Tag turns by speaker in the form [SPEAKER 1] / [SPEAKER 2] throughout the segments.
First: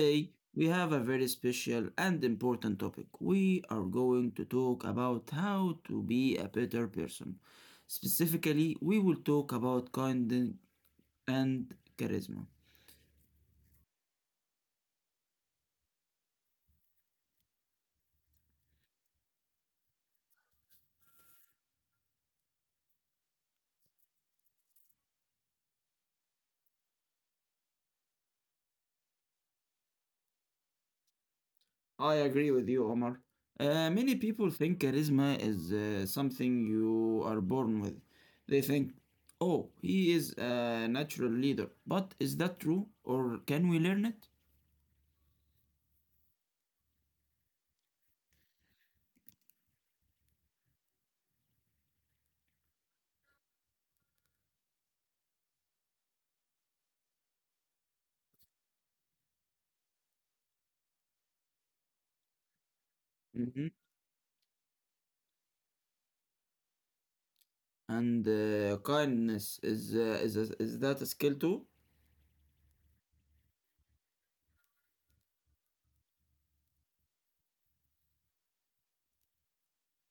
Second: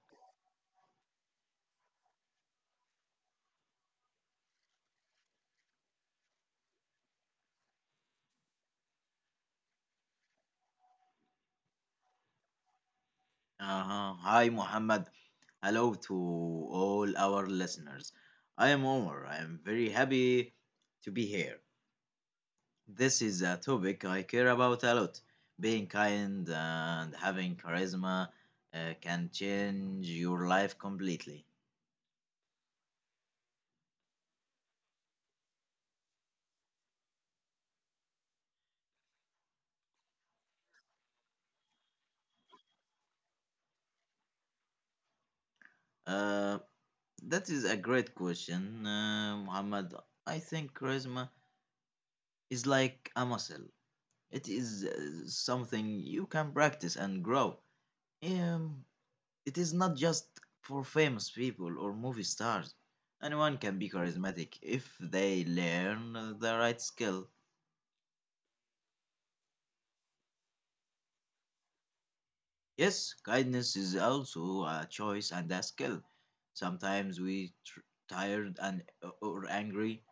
[SPEAKER 1] today we have a very special and important topic. We are going to talk about how to be a better person. Specifically, we will talk about kindness and charisma.
[SPEAKER 2] Uh-huh. Hi, Muhammad. Hello to all our listeners. I am Omar. I am very happy to be here. This is a topic I care about a lot. Being kind and having charisma can change your life completely.
[SPEAKER 1] I agree with you, Omar. Many people think charisma is something you are born with. They think, oh, he is a natural leader. But is that true, or can we learn it?
[SPEAKER 2] Uh, that is a great question, Muhammad. I think charisma is like a muscle. It is something you can practice and grow. Um, It is not just for famous people or movie stars. Anyone
[SPEAKER 1] Mhm.
[SPEAKER 2] can be charismatic if they learn the right skill.
[SPEAKER 1] And kindness is that a skill too?
[SPEAKER 2] Yes, kindness is also a choice and a skill. Sometimes we tired and or angry,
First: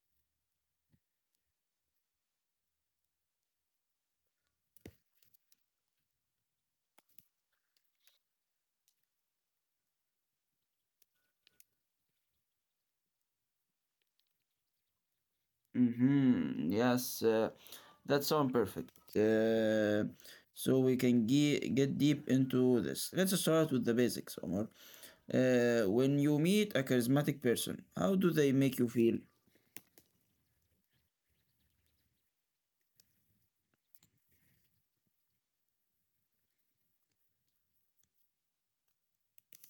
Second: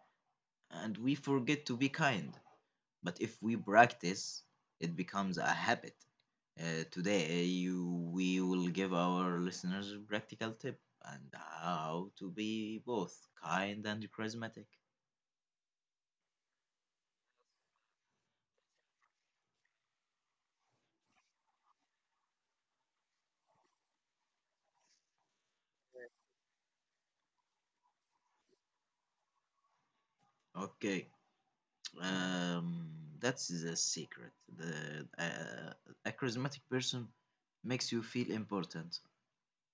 [SPEAKER 2] and we forget to be kind. But if we practice, it becomes a habit. Today we will give our listeners a practical tip and how to be both kind and charismatic.
[SPEAKER 1] Mm-hmm. Yes, that sounds perfect. So we can get deep into this. Let's start with the basics, Omar. When you meet a charismatic person, how do they make you feel?
[SPEAKER 2] Okay, um, that's the secret. The A charismatic person makes you feel important.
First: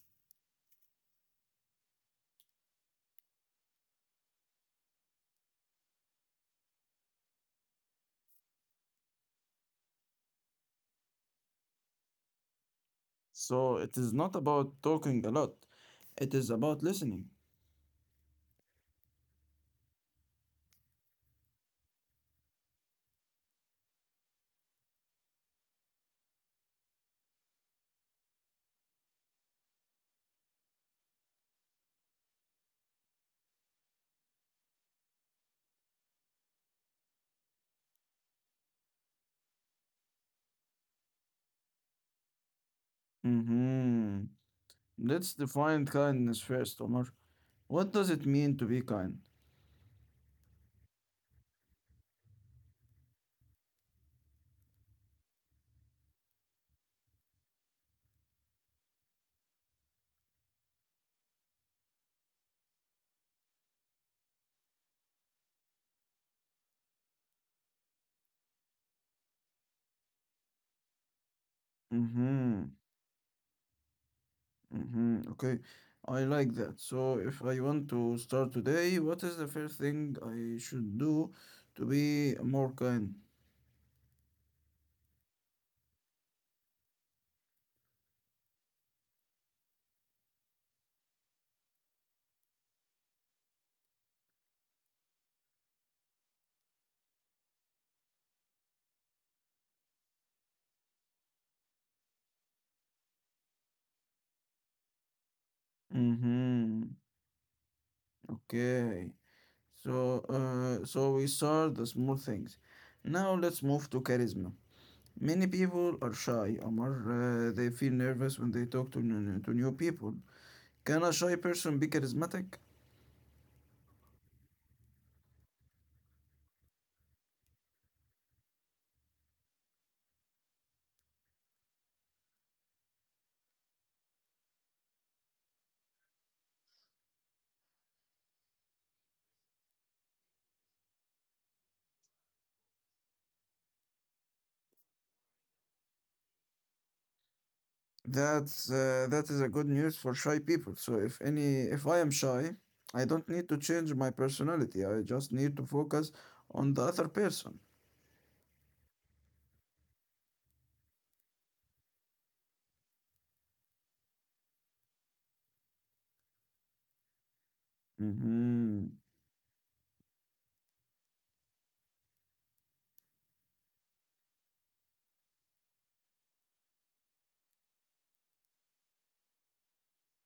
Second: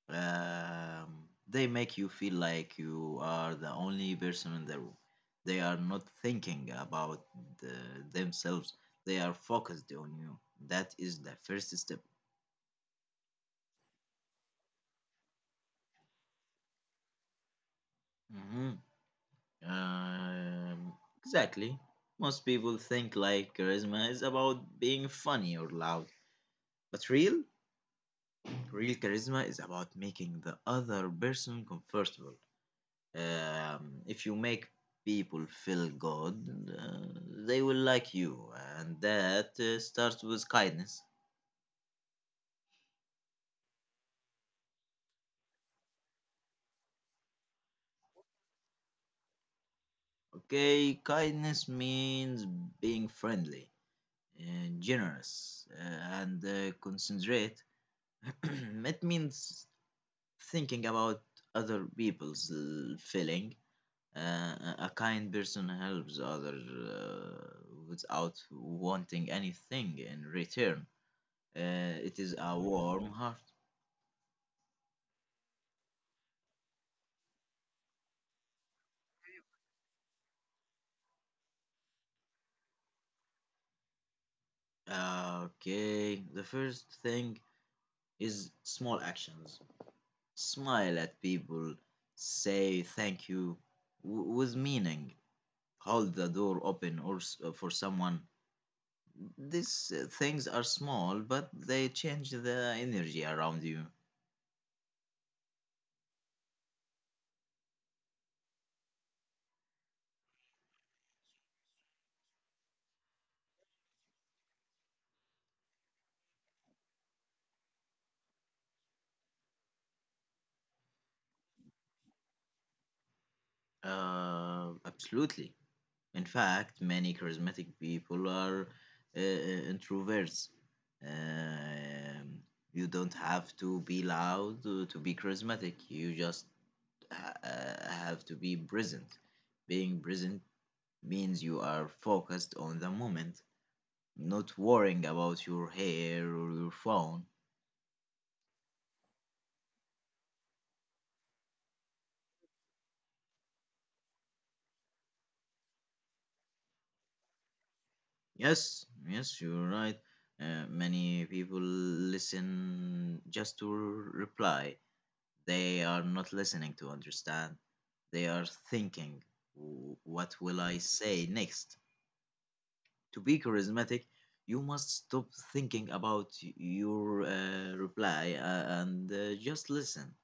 [SPEAKER 2] Um, they make you feel like you are the only person in the room. They are not thinking about the, themselves. They are focused on you. That is the first step.
[SPEAKER 1] So it is not about talking a lot, it is about listening.
[SPEAKER 2] Hmm. Um, exactly. Most people think like charisma is about being funny or loud, but real charisma is about making the other person comfortable. If you make people feel good, they will like you, and that starts with kindness.
[SPEAKER 1] Mm-hmm. Let's define kindness first, Omar. What does it mean to be kind?
[SPEAKER 2] Okay, kindness means being friendly, generous, and considerate. It means thinking about other people's feeling. A kind person helps others without wanting anything in return. It is a
[SPEAKER 1] Mm-hmm.
[SPEAKER 2] warm heart.
[SPEAKER 1] Hmm. Okay, I like that. So, if I want to start today, what is the first thing I should do to be more kind?
[SPEAKER 2] Okay, the first thing is small actions. Smile at people, say thank you with meaning, hold the door open or for someone. These things are small, but they change the energy around you.
[SPEAKER 1] Mm-hmm. Okay. So we saw the small things. Now let's move to charisma. Many people are shy, Omar. They feel nervous when they talk to new people. Can a shy person be charismatic?
[SPEAKER 2] Absolutely. In fact, many charismatic people are introverts. Um, you don't have to be loud to be charismatic. You just have to be present. Being present means you are focused on the moment, not worrying about your hair or your phone.
[SPEAKER 1] That is a good news for shy people. So if I am shy, I don't need to change my personality. I just need to focus on the other person.
[SPEAKER 2] Yes, yes, you're right. Many people listen just to reply. They are not listening to understand. They are
[SPEAKER 1] Hmm.
[SPEAKER 2] thinking, "What will I say next?" To be charismatic, you must stop thinking about your reply, and just listen.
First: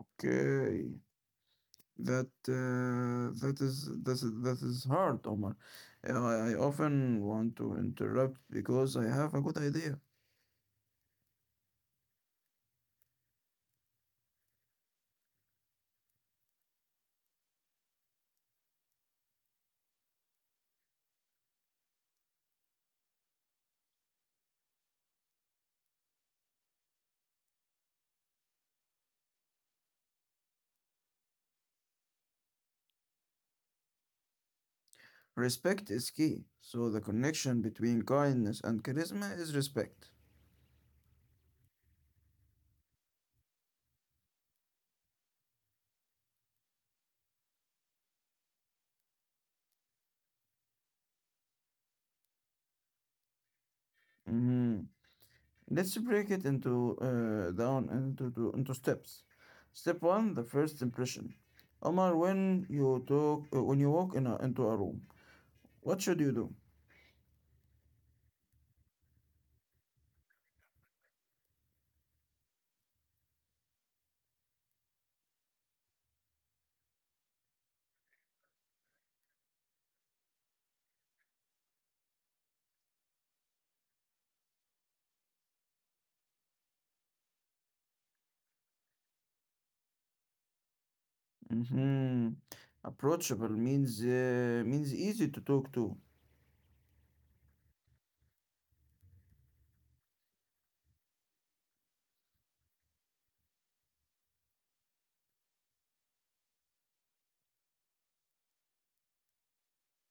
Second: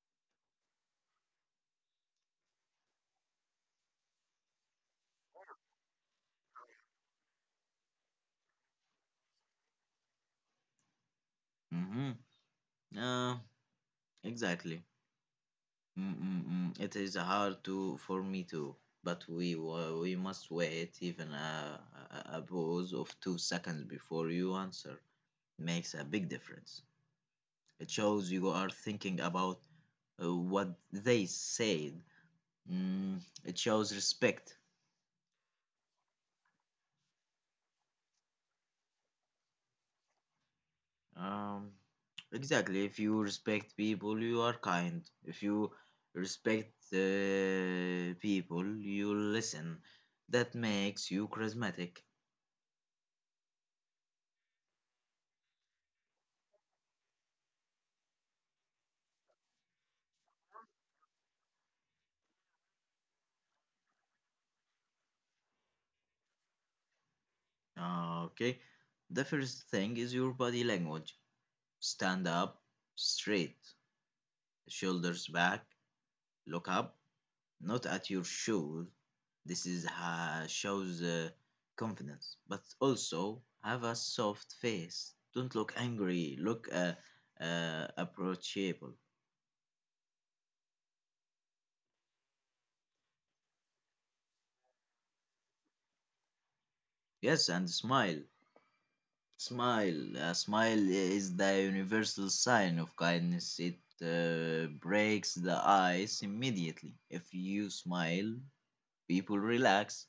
[SPEAKER 1] Okay. That is hard, Omar. I often want to interrupt because I have a good idea.
[SPEAKER 2] Hmm. Uh, exactly. Mm-mm-mm. It is hard to for me too, but we must wait even a pause of 2 seconds before you answer. Makes a big difference. It shows you are thinking about what they said. It shows respect.
[SPEAKER 1] Respect is key. So the connection between kindness and charisma is respect.
[SPEAKER 2] Um, exactly. If you respect people, you are kind. If you respect people, you listen. That makes you charismatic.
[SPEAKER 1] Mhm. Let's break it into down into to, into steps. Step one: the first impression. Omar, when you walk into a room, what should you do?
[SPEAKER 2] Okay. The first thing is your body language. Stand up straight, shoulders back, look up, not at your shoes. This is shows confidence, but also have a soft face. Don't look angry. Look approachable.
[SPEAKER 1] Hmm. Approachable means easy to talk to.
[SPEAKER 2] Yes, and smile. Smile. A smile is the universal sign of kindness. It breaks the ice immediately. If you smile, people relax.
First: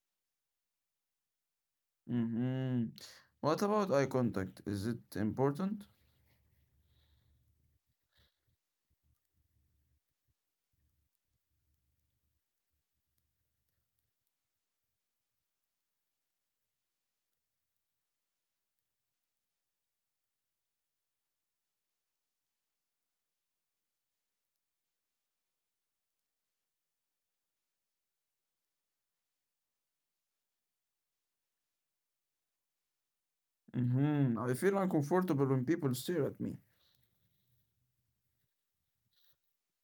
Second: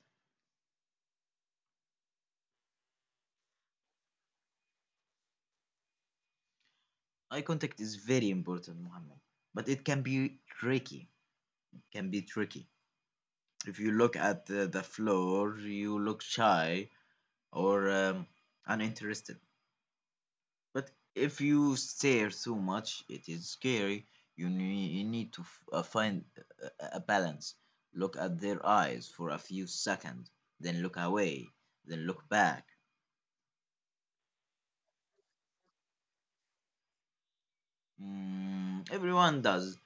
[SPEAKER 1] Hmm. What about eye contact? Is it important?
[SPEAKER 2] Eye contact is very important, Muhammad, but it can be tricky. Can be tricky If you look at the floor, you look shy or uninterested. But if you stare too much, it is scary. You need to find a balance. Look at their eyes for a few seconds, then look away, then look back.
[SPEAKER 1] Hmm. I feel uncomfortable when people stare at me.
[SPEAKER 2] Mm, everyone does.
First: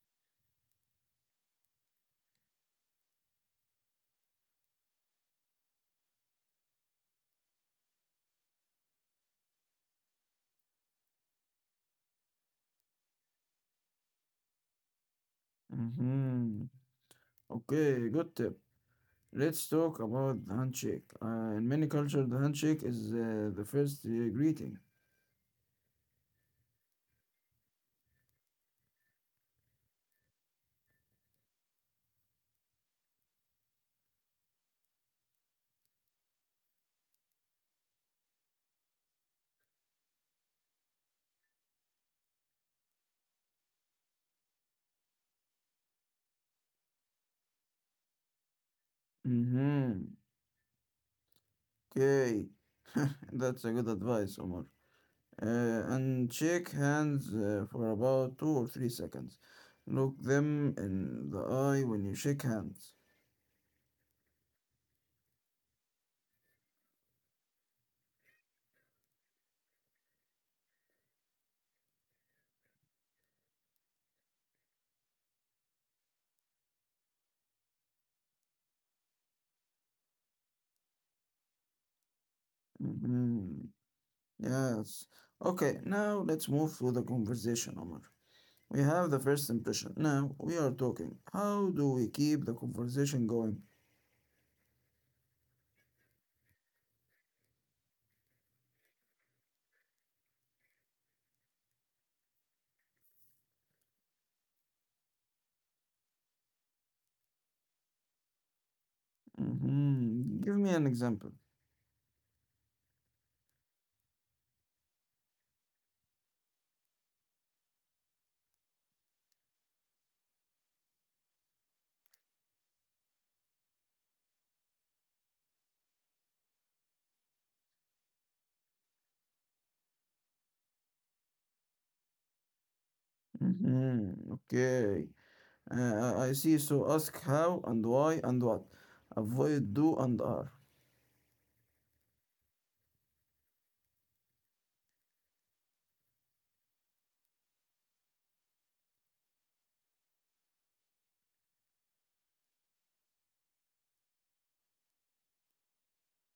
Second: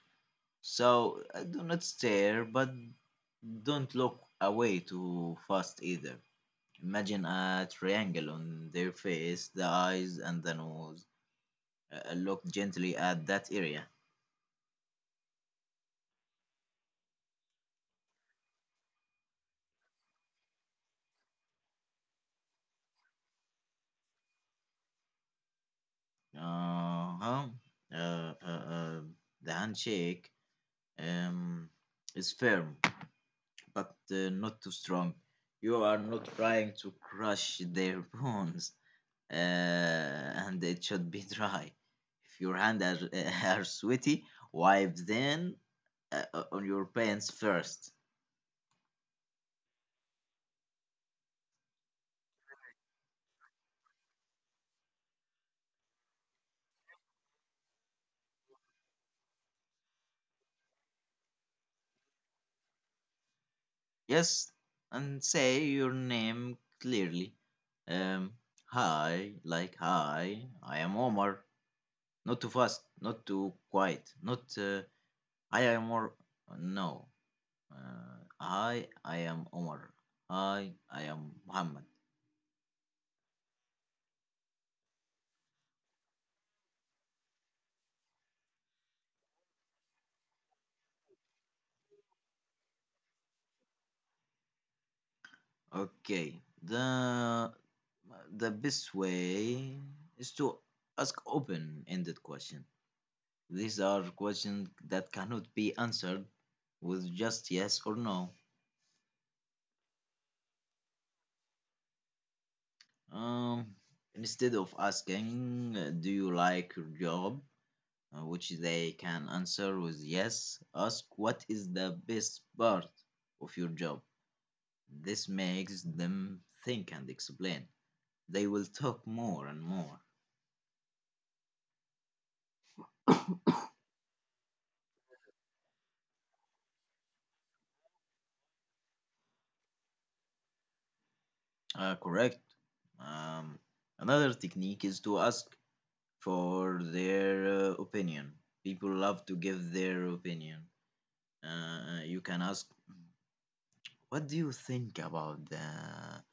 [SPEAKER 2] So do not stare, but don't look away too fast either. Imagine a triangle on their face, the eyes, and the nose. Look gently at that area.
[SPEAKER 1] Hmm. Okay, good tip. Let's talk about the handshake. In many cultures, the handshake is the first greeting.
[SPEAKER 2] Uh huh. Uh, uh, uh, the handshake um, is firm, but not too strong. You are not trying to crush their bones, uh, and it should be dry. If your hands are, are sweaty, wipe them on your pants first.
[SPEAKER 1] Mm-hmm. Okay. That's a good advice, Omar. And shake hands for about 2 or 3 seconds. Look them in the eye when you shake hands.
[SPEAKER 2] Yes, and say your name clearly. Um, Hi, like hi, I am Omar. Not too fast, not too quiet, not I am Omar. No, hi, I am Omar. Hi, I am Muhammad.
[SPEAKER 1] Mm-hmm. Yes. Okay, now let's move to the conversation, Omar. We have the first impression. Now we are talking. How do we keep the conversation going?
[SPEAKER 2] Okay, the best way is to ask open-ended question. These are questions that cannot be answered with just yes or no.
[SPEAKER 1] Mhm. Give me an example.
[SPEAKER 2] Um, instead of asking, "Do you like your job?" Which they can answer with yes, ask, "What is the best part of your job?" This makes them think and explain. They will talk more and more.
[SPEAKER 1] Mhm. Okay. I see. So ask how and why and what. Avoid do and are.
[SPEAKER 2] Correct. Um, another technique is to ask for their opinion. People love to give their opinion. You can ask, "What do you think about the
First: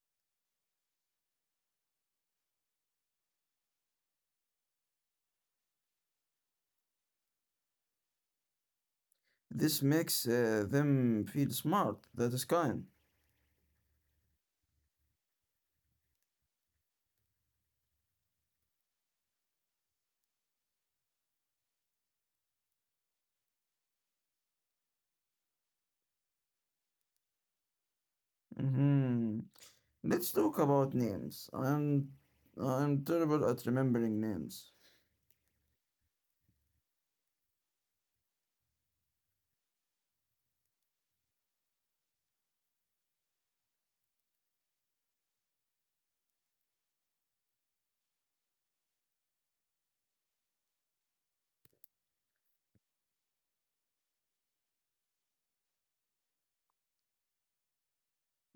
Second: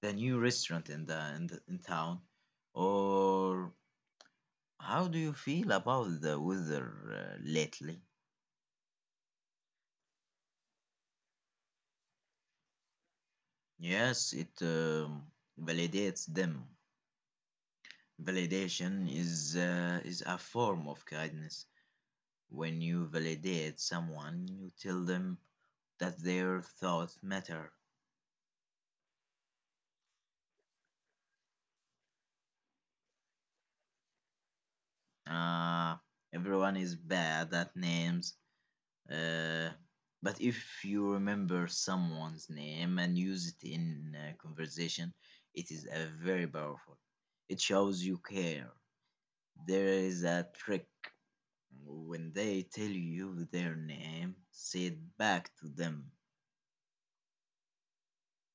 [SPEAKER 2] the new restaurant in town, or how do you feel about the weather lately?"
[SPEAKER 1] This makes them feel smart. That is kind.
[SPEAKER 2] Yes, it validates them. Validation is a form of kindness. When you validate someone, you tell them that their thoughts matter.
[SPEAKER 1] Mhm. Let's talk about names. I'm terrible at remembering names.
[SPEAKER 2] Uh, everyone is bad at names. Uh, but if you remember someone's name and use it in conversation, it is a very powerful. It shows you care. There is a trick. When they tell you their name, say it back to them.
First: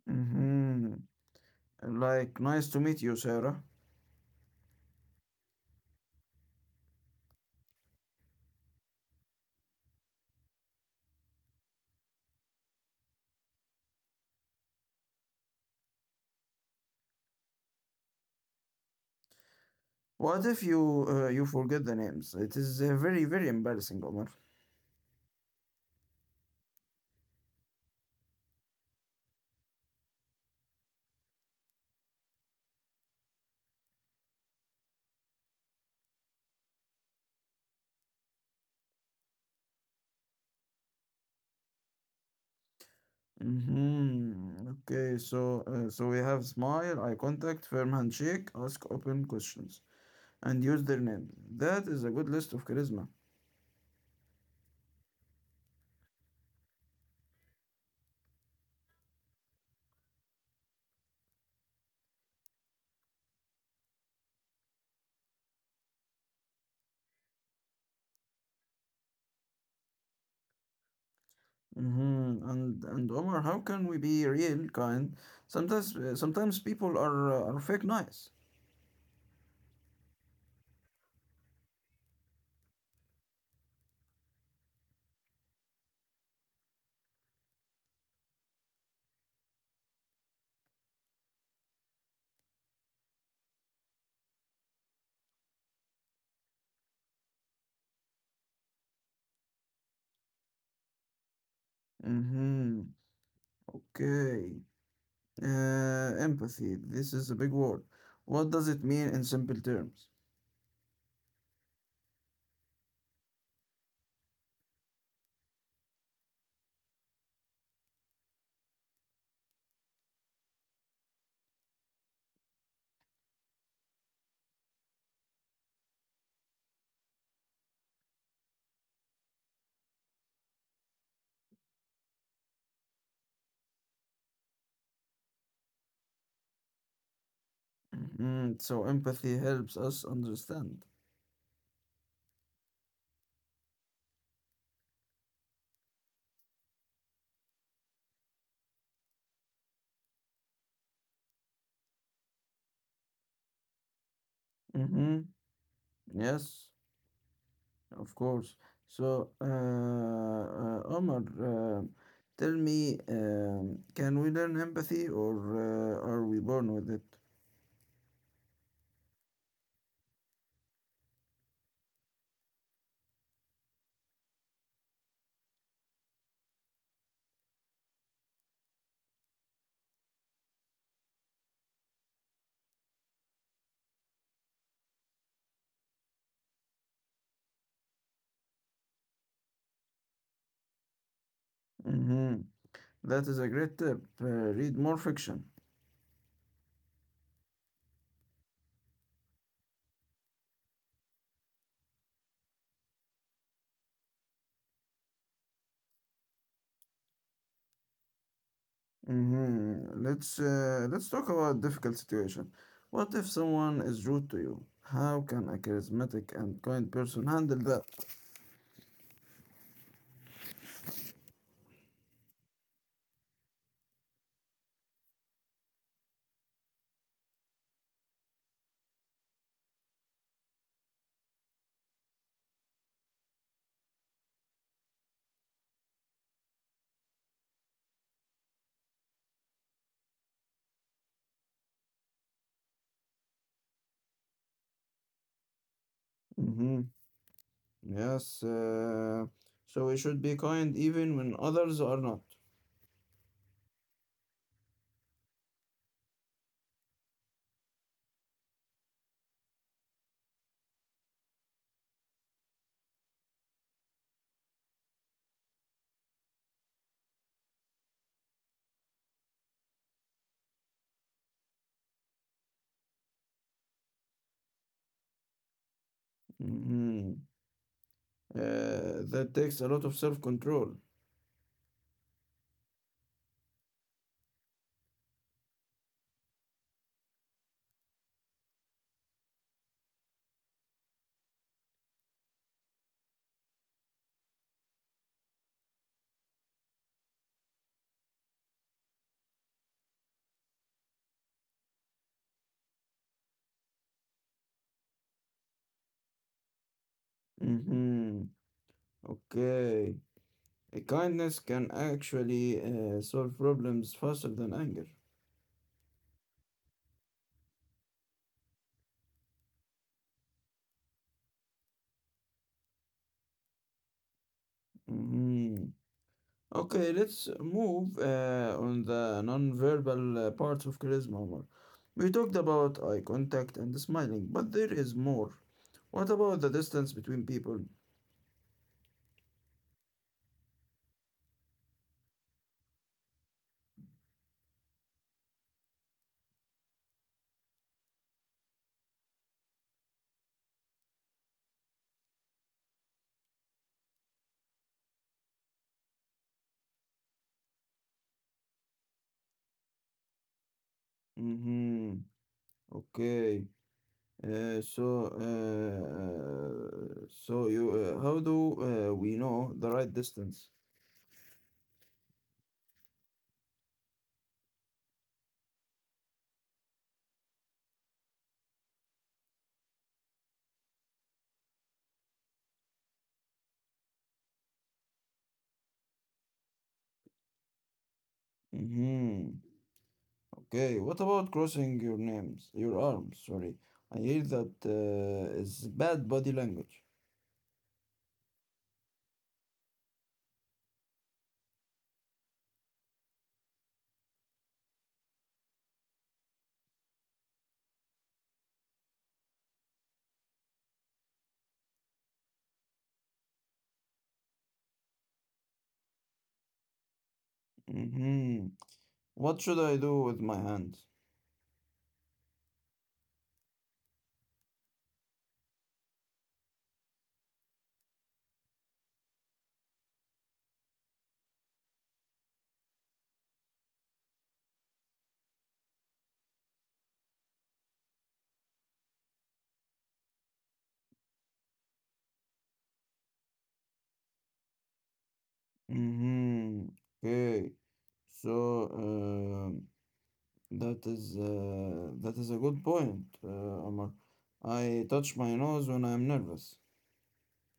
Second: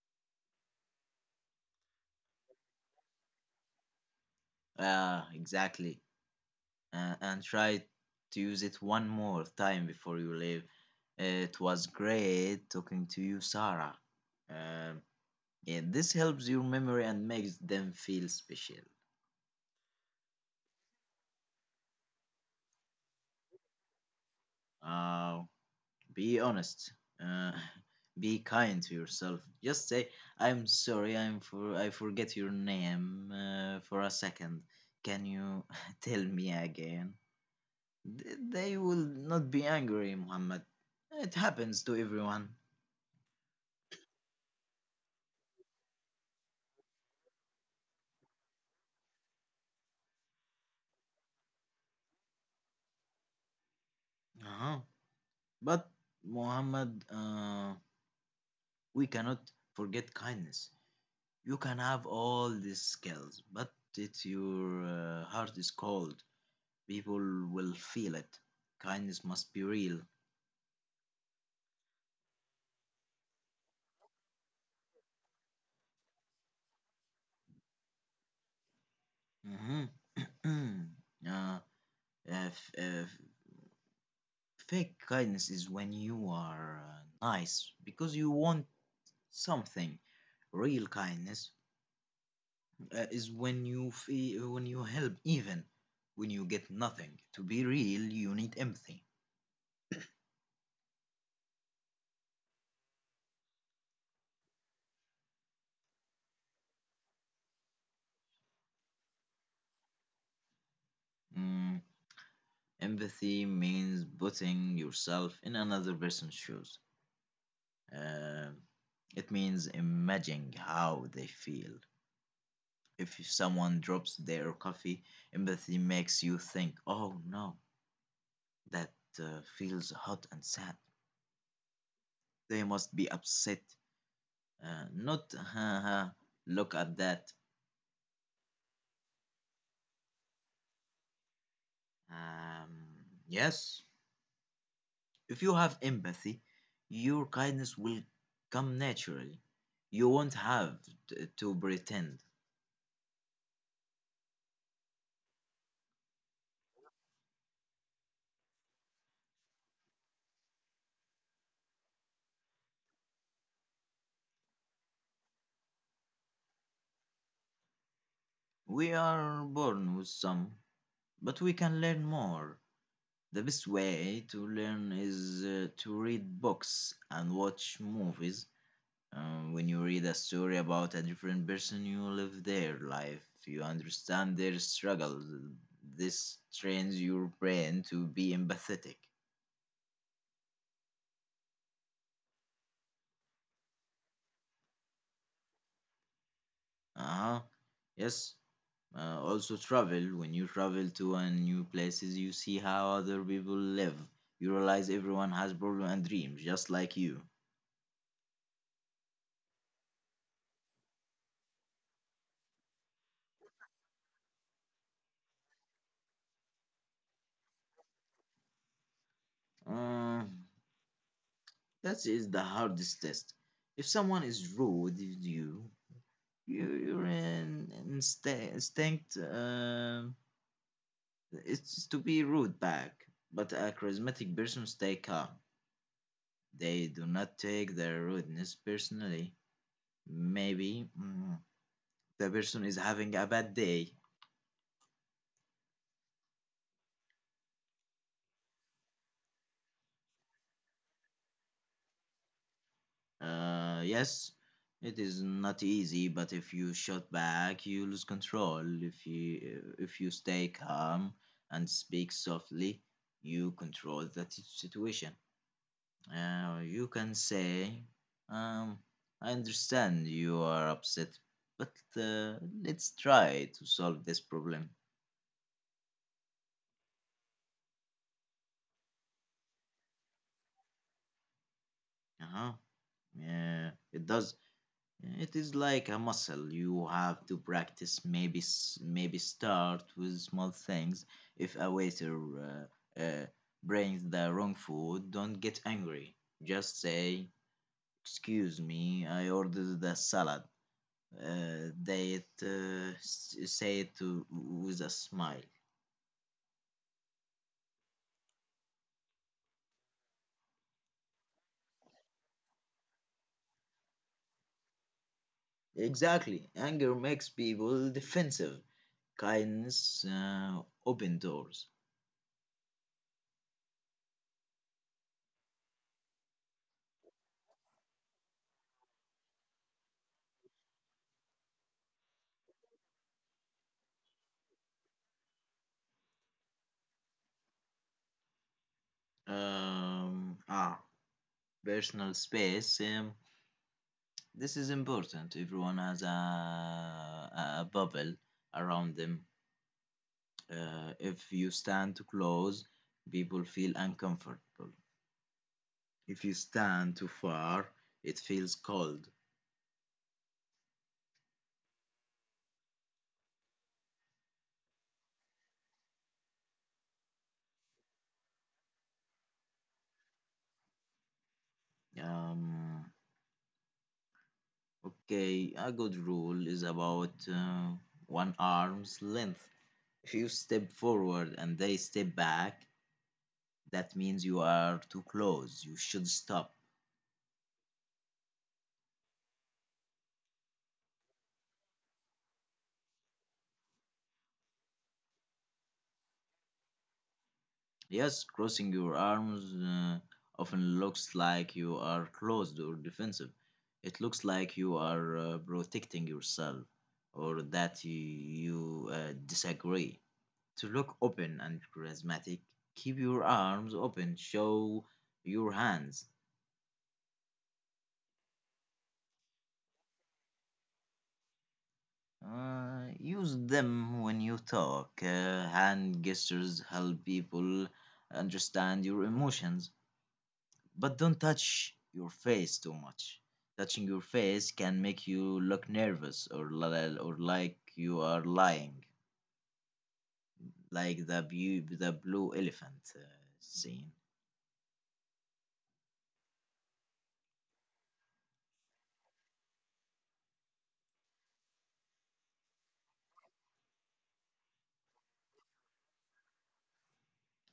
[SPEAKER 1] Mhm. Like nice to meet you, Sarah.
[SPEAKER 2] Ah, exactly. And try to use it one more time before you leave. It was great talking to you, Sarah. Um, yeah, this helps your memory and makes them feel special.
[SPEAKER 1] What if you forget the names? It is very very embarrassing, Omar.
[SPEAKER 2] Uh, be honest. Uh, be kind to yourself. Just say, "I'm sorry. I forget your name for a second. Can you tell me again?" They will not be angry, Muhammad. It happens to everyone.
[SPEAKER 1] Mm-hmm. Okay, so we have smile, eye contact, firm handshake, ask open questions, and use their name. That is a good list of charisma.
[SPEAKER 2] Uh-huh. But Muhammad, we cannot forget kindness. You can have all these skills, but if your heart is cold, people will feel it. Kindness must be real.
[SPEAKER 1] Mm-hmm. And Omar, how can we be real kind? Sometimes people are fake nice.
[SPEAKER 2] Mhm. uh, if fake kindness is when you are nice because you want something. Real kindness is when you feel, when you help, even when you get nothing. To be real, you need empathy.
[SPEAKER 1] Mm-hmm. Okay. Empathy. This is a big word. What does it mean in simple terms?
[SPEAKER 2] Mm, empathy means putting yourself in another person's shoes. Uh, it means imagining how they feel. If someone drops their coffee, empathy makes you think, oh no, that feels hot and sad. They must be upset. Not, haha, look at that.
[SPEAKER 1] Mm-hmm. So empathy helps us understand.
[SPEAKER 2] Um, yes, if you have empathy, your kindness will come naturally. You won't have to pretend.
[SPEAKER 1] Mm-hmm. Yes. Of course. So, Omar, tell me, can we learn empathy or are we born with it?
[SPEAKER 2] We are born with some, but we can learn more. The best way to learn is to read books and watch movies. When you read a story about a different person, you live their life, you understand their struggles. This trains your brain to be empathetic.
[SPEAKER 1] Mhm. That is a great tip. Read more fiction.
[SPEAKER 2] Uh huh. Yes. Also, travel. When you travel to a new places, you see how other people live. You realize everyone has problems and dreams, just like you.
[SPEAKER 1] Mm-hmm. Let's talk about difficult situation. What if someone is rude to you? How can a charismatic and kind person handle that?
[SPEAKER 2] Uh, That is the hardest test. If someone is rude with you, your instinct, it's to be rude back. But a charismatic person stay calm. They do not take their rudeness personally. Maybe the person is having a bad day.
[SPEAKER 1] Mm-hmm. Yes. So we should be kind even when others are not.
[SPEAKER 2] Yes, it is not easy, but if you shot back, you lose control. If you stay calm and speak softly, you control that situation. You can say, um, "I understand you are upset, but uh, let's try to solve this problem."
[SPEAKER 1] Mhm. That takes a lot of self-control.
[SPEAKER 2] Uh-huh. Yeah, it does. It is like a muscle. You have to practice. Maybe start with small things. If a waiter brings the wrong food, don't get angry. Just say, "Excuse me, I ordered the salad." Say it with a smile.
[SPEAKER 1] Hmm. Okay. Kindness can actually solve problems faster than anger.
[SPEAKER 2] Exactly. Anger makes people defensive. Kindness open doors.
[SPEAKER 1] Hmm. Okay, let's move on the non-verbal parts of charisma, Omar. We talked about eye contact and smiling, but there is more. What about the distance between people?
[SPEAKER 2] Um, ah, personal space. This is important. Everyone has a bubble around them. If you stand too close, people feel uncomfortable. If you stand too far, it feels cold.
[SPEAKER 1] Hmm. Okay. How do we know the right distance?
[SPEAKER 2] Um, okay, a good rule is about one arm's length. If you step forward and they step back, that means you are too close. You should stop.
[SPEAKER 1] Hmm. Okay. What about crossing your names, your arms? Sorry, I hear that is bad body language.
[SPEAKER 2] Yes, crossing your arms often looks like you are closed or defensive. It looks like you are protecting yourself or that you disagree. To look open and charismatic, keep your arms open, show your hands.
[SPEAKER 1] Hmm. What should I do with my hands?
[SPEAKER 2] Use them when you talk. Hand gestures help people understand your emotions. But don't touch your face too much. Touching your face can make you look nervous or like you are lying, like the blue elephant scene.
[SPEAKER 1] Hmm. Okay. So, that is a good point, Omar. I touch my nose when I'm nervous.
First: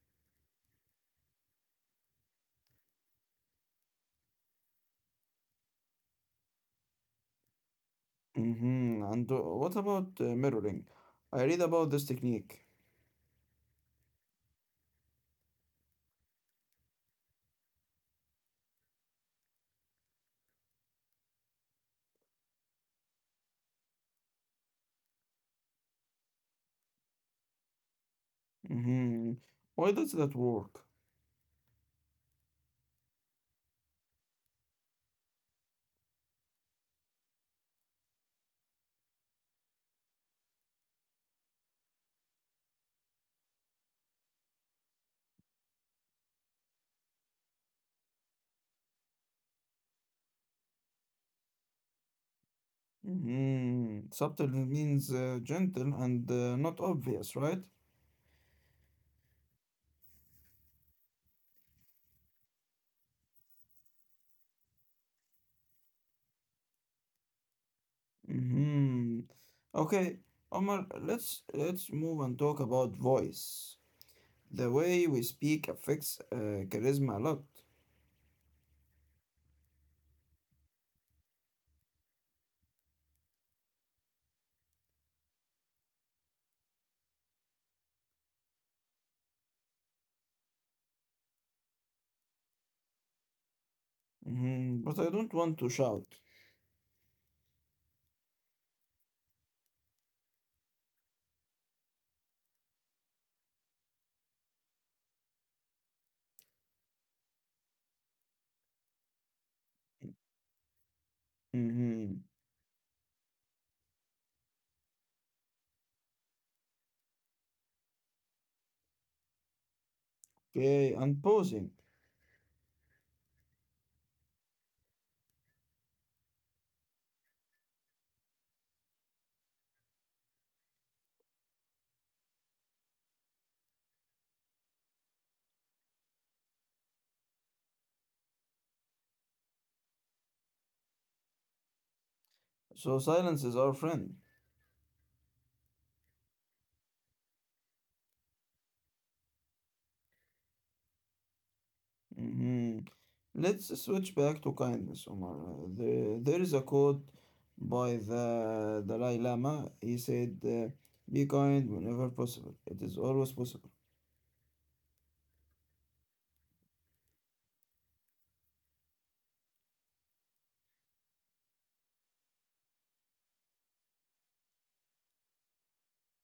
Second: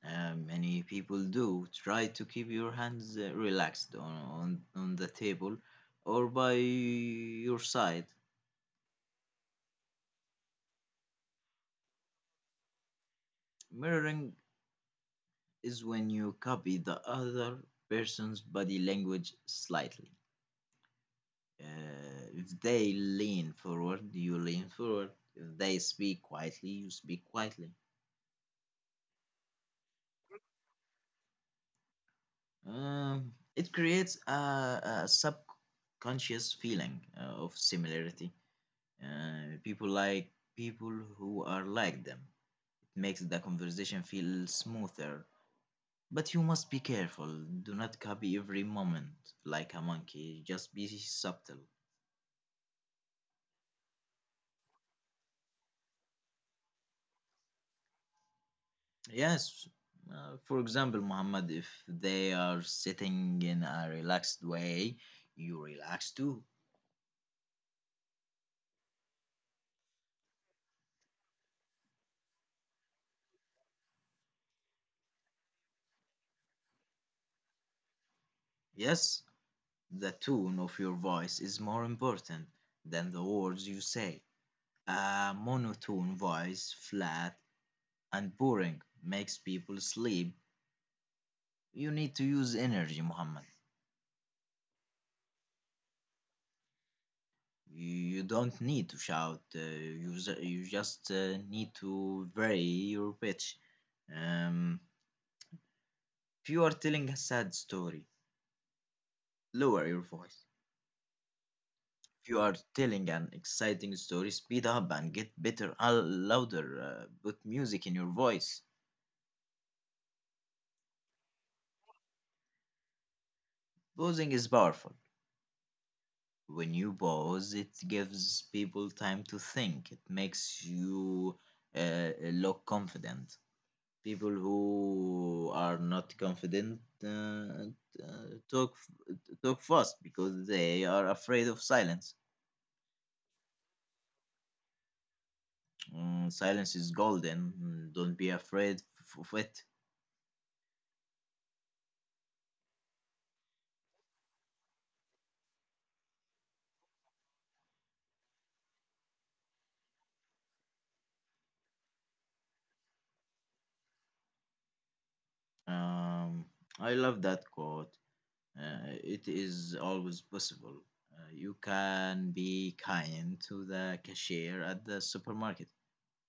[SPEAKER 2] Many people do try to keep your hands relaxed on the table or by your side.
[SPEAKER 1] Hmm. And what about mirroring? I read about this technique.
[SPEAKER 2] Mirroring is when you copy the other person's body language slightly. Uh, if they lean forward, you lean forward. If they speak quietly, you speak quietly.
[SPEAKER 1] Hmm. Why does that work?
[SPEAKER 2] It creates a subconscious feeling of similarity. People like people who are like them. It makes the conversation feel smoother. But you must be careful. Do not copy every moment like a monkey. Just be subtle.
[SPEAKER 1] Hmm. Subtle means gentle and not obvious, right?
[SPEAKER 2] Yes, for example, Muhammad, if they are sitting in a relaxed way, you relax too.
[SPEAKER 1] Hmm. Okay, Omar, let's move and talk about voice. The way we speak affects charisma a lot.
[SPEAKER 2] Yes, the tone of your voice is more important than the words you say. A monotone voice, flat and boring, makes people sleep. You need to use energy, Muhammad.
[SPEAKER 1] Hmm. But I don't want to shout.
[SPEAKER 2] You don't need to shout. You just need to vary your pitch. Um, if you are telling a sad story, lower your voice.
[SPEAKER 1] Hmm.
[SPEAKER 2] If you are telling an exciting story, speed up and get better, louder. Put music in your voice.
[SPEAKER 1] Okay, and pausing.
[SPEAKER 2] Pausing is powerful. When you pause, it gives people time to think. It makes you look confident. People who are not confident uh, talk talk fast because they are afraid of silence.
[SPEAKER 1] So silence is our friend.
[SPEAKER 2] Mm, silence is golden. Don't be afraid of it.
[SPEAKER 1] Mhm. Let's switch back to kindness, Omar. There is a quote by the Dalai Lama. He said, "Be kind whenever possible. It is always possible."
[SPEAKER 2] Um, I love that quote. It is always possible. You can be kind to the cashier at the supermarket.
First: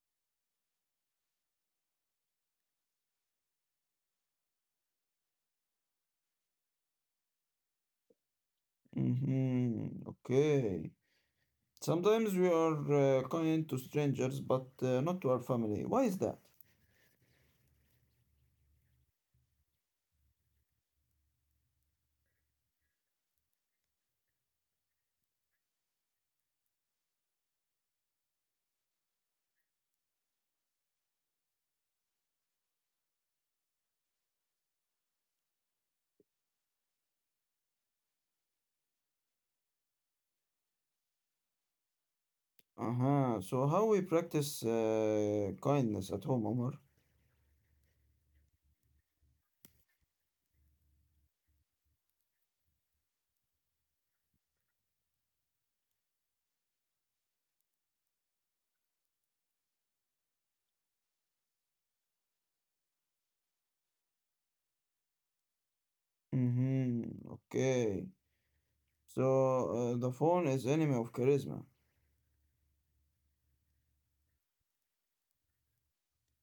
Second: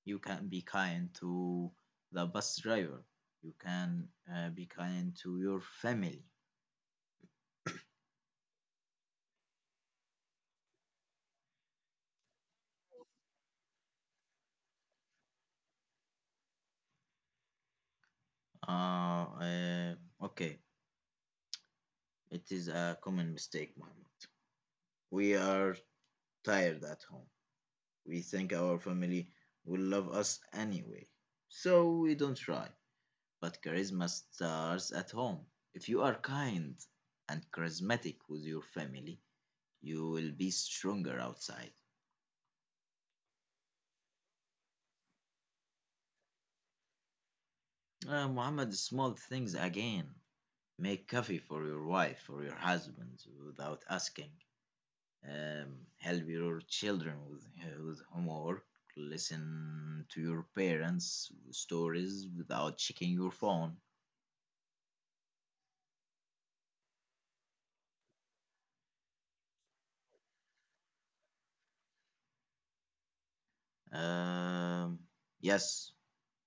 [SPEAKER 2] You can be kind to the bus driver. You can be kind to your family.
[SPEAKER 1] Hmm. Okay. Sometimes we are kind to strangers, but not to our family. Why is that?
[SPEAKER 2] Uh, uh, okay, it is a common mistake, Muhammad. We are tired at home. We think our family will love us anyway, so we don't try. But charisma starts at home. If you are kind and charismatic with your family, you will be stronger outside.
[SPEAKER 1] Uh-huh. So how we practice kindness at home, Omar?
[SPEAKER 2] Muhammad, small things again. Make coffee for your wife or your husband without asking. Help your children with homework. Listen to your parents' stories without checking your phone.
[SPEAKER 1] Mm-hmm. Okay. So, the phone is enemy of charisma.
[SPEAKER 2] Um, yes,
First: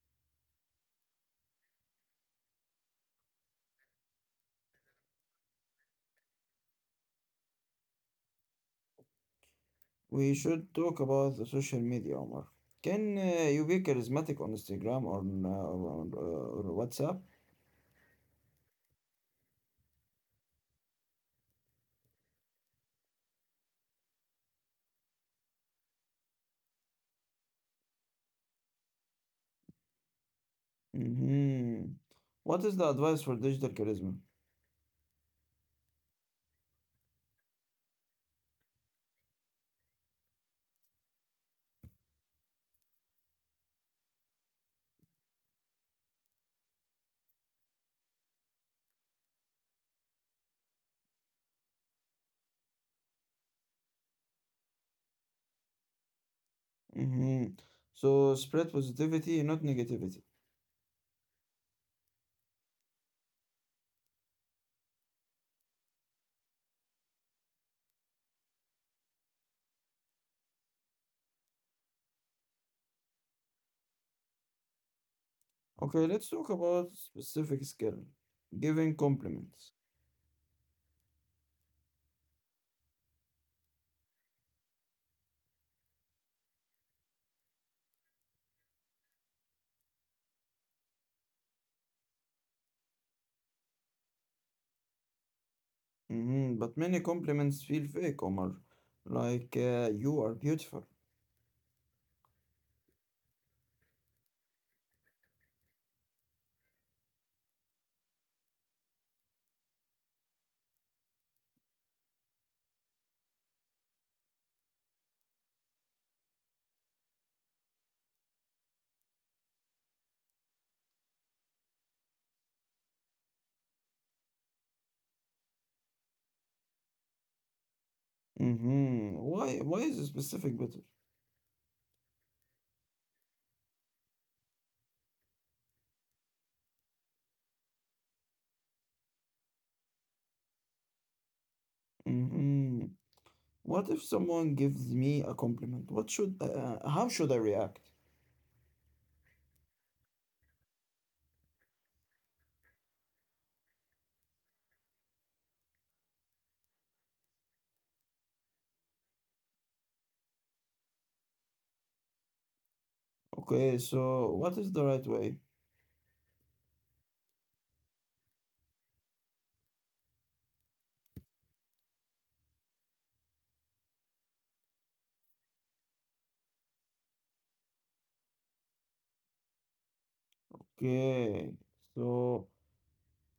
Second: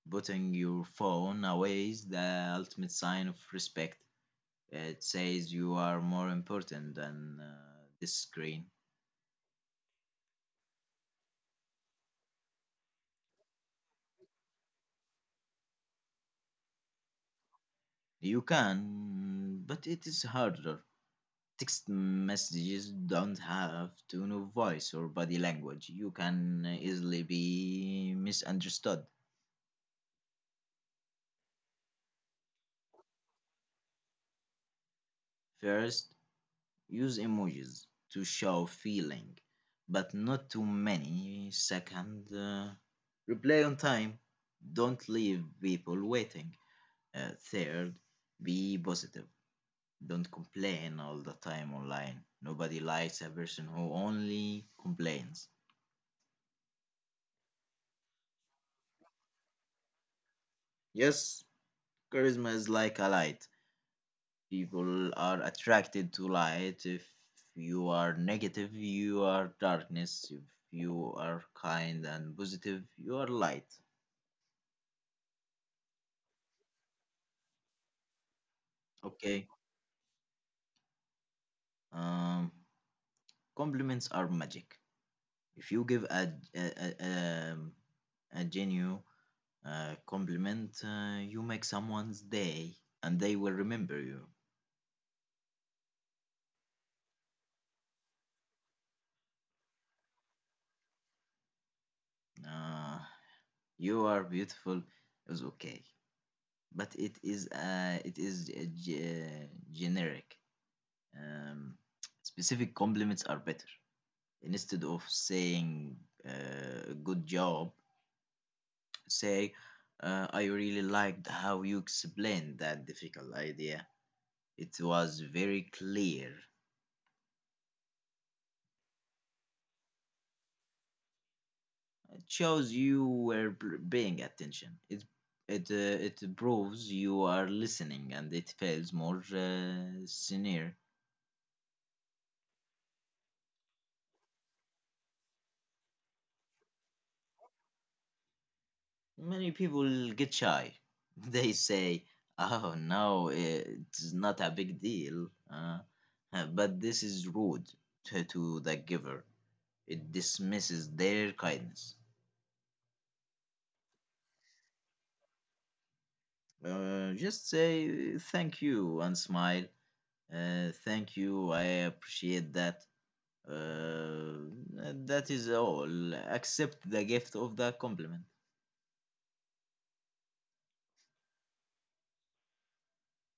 [SPEAKER 2] putting your phone away is the ultimate sign of respect. It says you are more important than this screen.
[SPEAKER 1] We should talk about the social media, Omar. Can you be charismatic on Instagram or WhatsApp?
[SPEAKER 2] You can, but it is harder. Text messages don't have to know voice or body language. You can easily be misunderstood.
[SPEAKER 1] Mm-hmm. What is the advice for digital charisma?
[SPEAKER 2] First, use emojis to show feeling, but not too many. Second, reply on time. Don't leave people waiting. Third, be positive. Don't complain all the time online. Nobody likes a person who only complains.
[SPEAKER 1] Mm-hmm. So spread positivity, not negativity.
[SPEAKER 2] Yes, charisma is like a light. People are attracted to light. If you are negative, you are darkness. If you are kind and positive, you are light.
[SPEAKER 1] Okay, let's talk about specific skill. Giving
[SPEAKER 2] Okay.
[SPEAKER 1] compliments.
[SPEAKER 2] Um, Compliments are magic. If you give um, a genuine compliment, you make someone's day, and they will remember you.
[SPEAKER 1] Mm-hmm. But many compliments feel fake, Omar. Like you are beautiful.
[SPEAKER 2] Uh, you are beautiful is okay, but it is generic. Um, Specific compliments are better. Instead of saying "good job," say "I really liked how you explained that difficult idea. It was very clear.
[SPEAKER 1] Mm-hmm. Why? Why is a specific but
[SPEAKER 2] It shows you were paying attention. It proves you are listening, and it feels more sincere."
[SPEAKER 1] Mhm. What if someone gives me a compliment? What should how should I react?
[SPEAKER 2] Many people get shy. They say, "Oh no, it's not a big deal." But this is rude to the giver. It dismisses their kindness.
[SPEAKER 1] Okay, so what is the right way?
[SPEAKER 2] Just say thank you and smile. Thank you. I appreciate that. Uh, that is all. Accept the gift of the compliment.
[SPEAKER 1] Okay, so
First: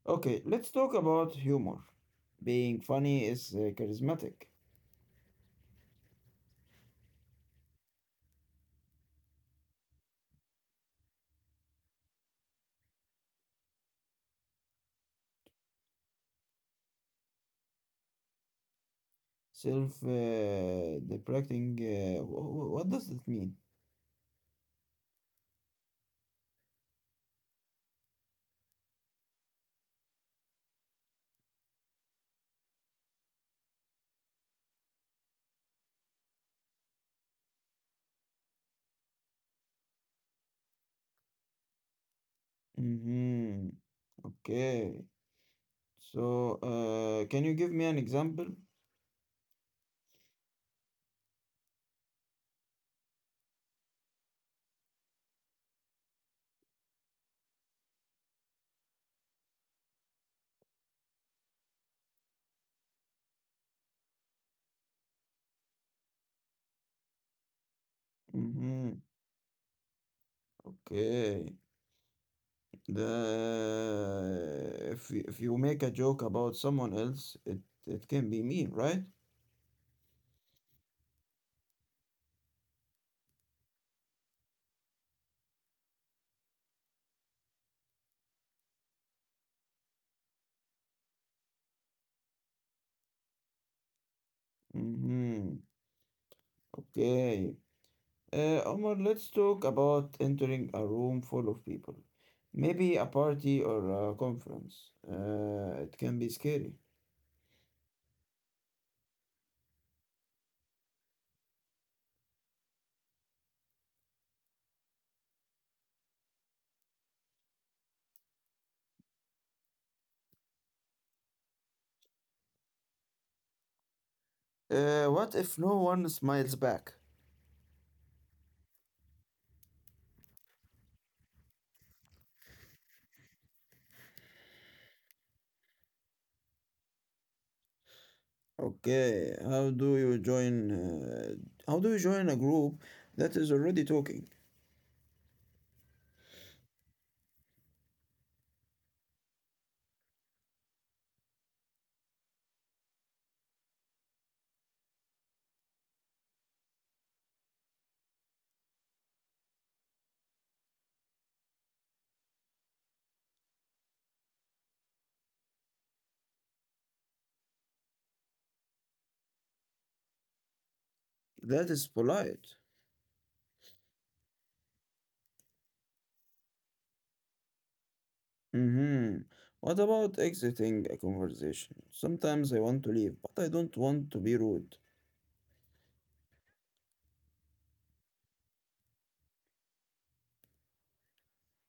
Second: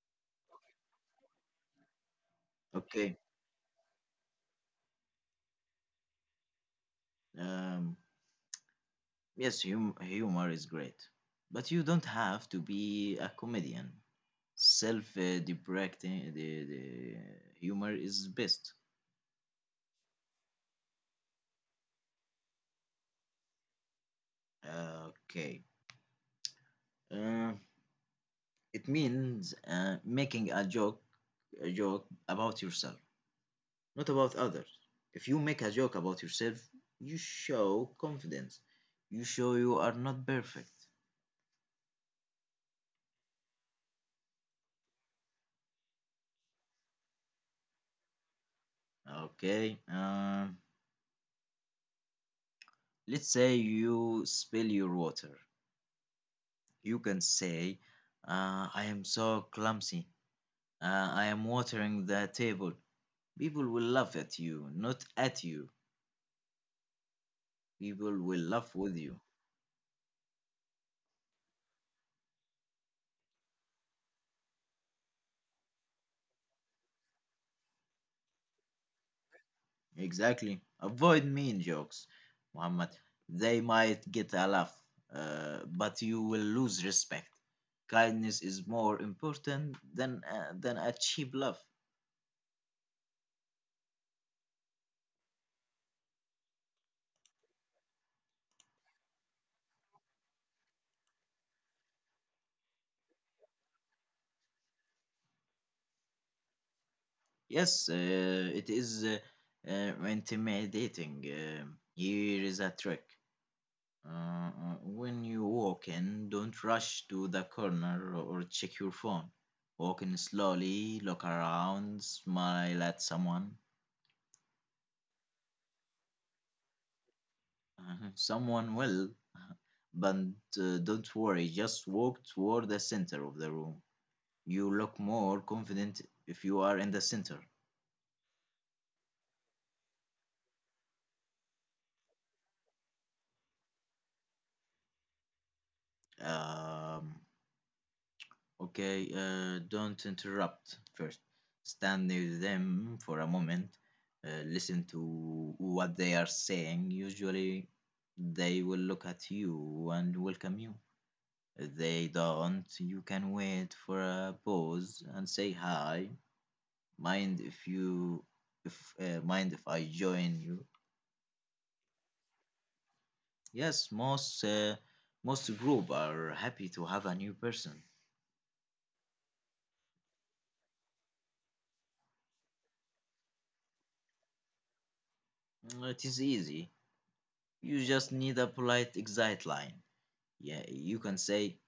[SPEAKER 1] okay, let's talk about humor. Being
[SPEAKER 2] Okay.
[SPEAKER 1] funny is charismatic.
[SPEAKER 2] Um, Yes, humor is great, but you don't have to be a comedian. Self deprecating the humor is best.
[SPEAKER 1] Self deprecating. What does that mean?
[SPEAKER 2] Okay. Uh, it means making a joke about yourself, not about others. If you make a joke about yourself, you show confidence. You show you are not perfect.
[SPEAKER 1] Mm-hmm. Okay. So, can you give me an example?
[SPEAKER 2] Okay. Let's say you spill your water. You can say, I am so clumsy. I am watering the table. People will laugh at you, not at you. People will laugh
[SPEAKER 1] Mm-hmm.
[SPEAKER 2] with you.
[SPEAKER 1] Okay. The if you make a joke about someone else, it can be mean, right?
[SPEAKER 2] Exactly. Avoid mean jokes, Muhammad. They might get a laugh, but you will lose respect. Kindness is more important than than a cheap laugh.
[SPEAKER 1] Mm-hmm. Okay. Omar, let's talk about entering a room full of people. Maybe a party or a conference. It can be scary.
[SPEAKER 2] Yes, it is intimidating. Um, here is a trick. Uh, uh, when you walk in, don't rush to the corner or check your phone. Walk in slowly, look around, smile at someone.
[SPEAKER 1] What if no one smiles back?
[SPEAKER 2] Someone will, but don't worry, just walk toward the center of the room. You look more confident if you are in the center.
[SPEAKER 1] Okay, how do you join? How do you join a group that is already talking?
[SPEAKER 2] Um, Okay, don't interrupt first. Stand near them for a moment. Listen to what they are saying. Usually, they will look at you and welcome you. If they don't, you can wait for a pause and say hi. Mind if you, Mind if I join you?
[SPEAKER 1] That is polite.
[SPEAKER 2] Yes, most group are happy to have a new person.
[SPEAKER 1] Mhm. What about exiting a conversation? Sometimes I want to leave, but I don't want to be rude.
[SPEAKER 2] Mm, it is easy. You just need a polite exit line. Yeah, you can say,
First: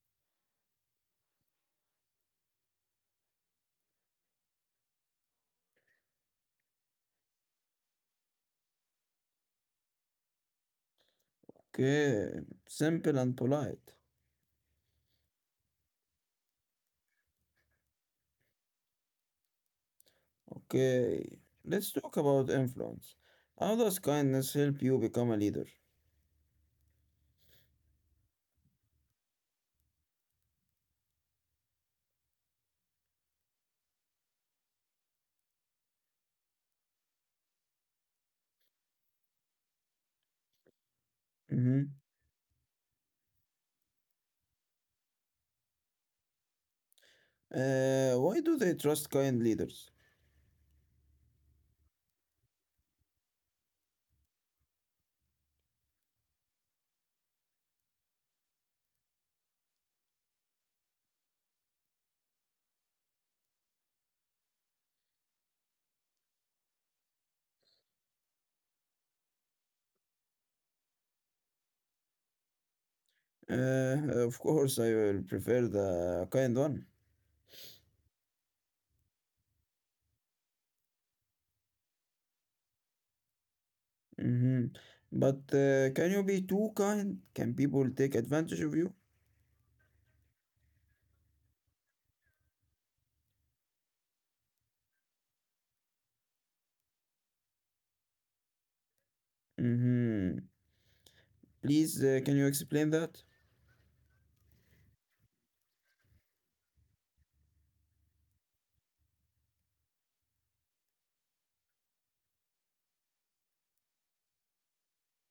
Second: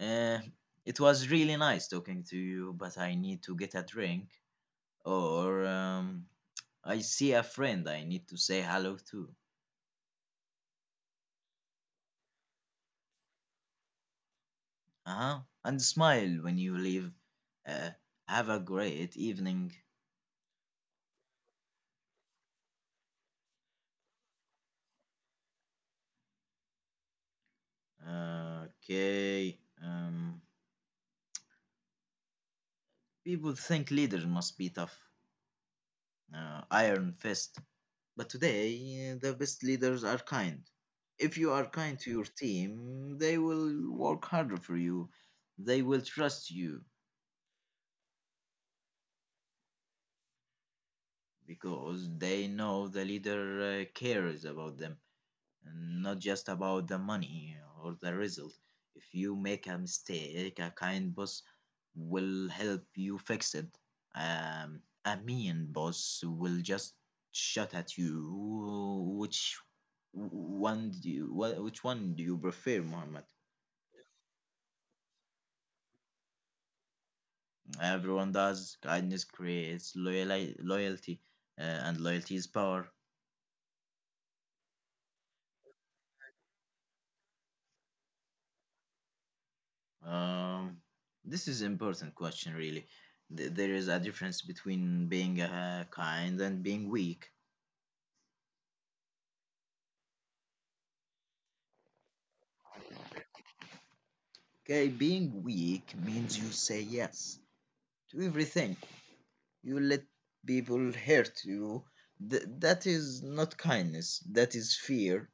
[SPEAKER 2] uh, it was really nice talking to you, but I need to get a drink. Or, I see a friend I need to say hello to.
[SPEAKER 1] Okay, simple and polite.
[SPEAKER 2] Uh huh. And smile when you leave. Uh, have a great evening.
[SPEAKER 1] Okay, let's talk about influence. How does kindness help you become a leader?
[SPEAKER 2] Okay. People think leaders must be tough. Uh, iron fist. But today, the best leaders are kind. If you are
[SPEAKER 1] Mm-hmm.
[SPEAKER 2] kind to your team, they will work harder for you. They will trust you
[SPEAKER 1] Why do they trust kind leaders?
[SPEAKER 2] because they know the leader cares about them, and not just about the money or the result. If you make a mistake, a kind boss will help you fix it. A mean boss will just shut at you. Which one do you prefer, Muhammad?
[SPEAKER 1] Of course, I will prefer the kind one.
[SPEAKER 2] Everyone does. Kindness creates loyalty, and loyalty is power.
[SPEAKER 1] Mm-hmm. But can you be too kind? Can people take advantage of you?
[SPEAKER 2] Um, this is important question, really. There is a difference between being kind and being weak.
[SPEAKER 1] Mm-hmm. Please, can you explain that?
[SPEAKER 2] Okay, being weak means you say yes to everything. You let people hurt you. That is not kindness. That is fear.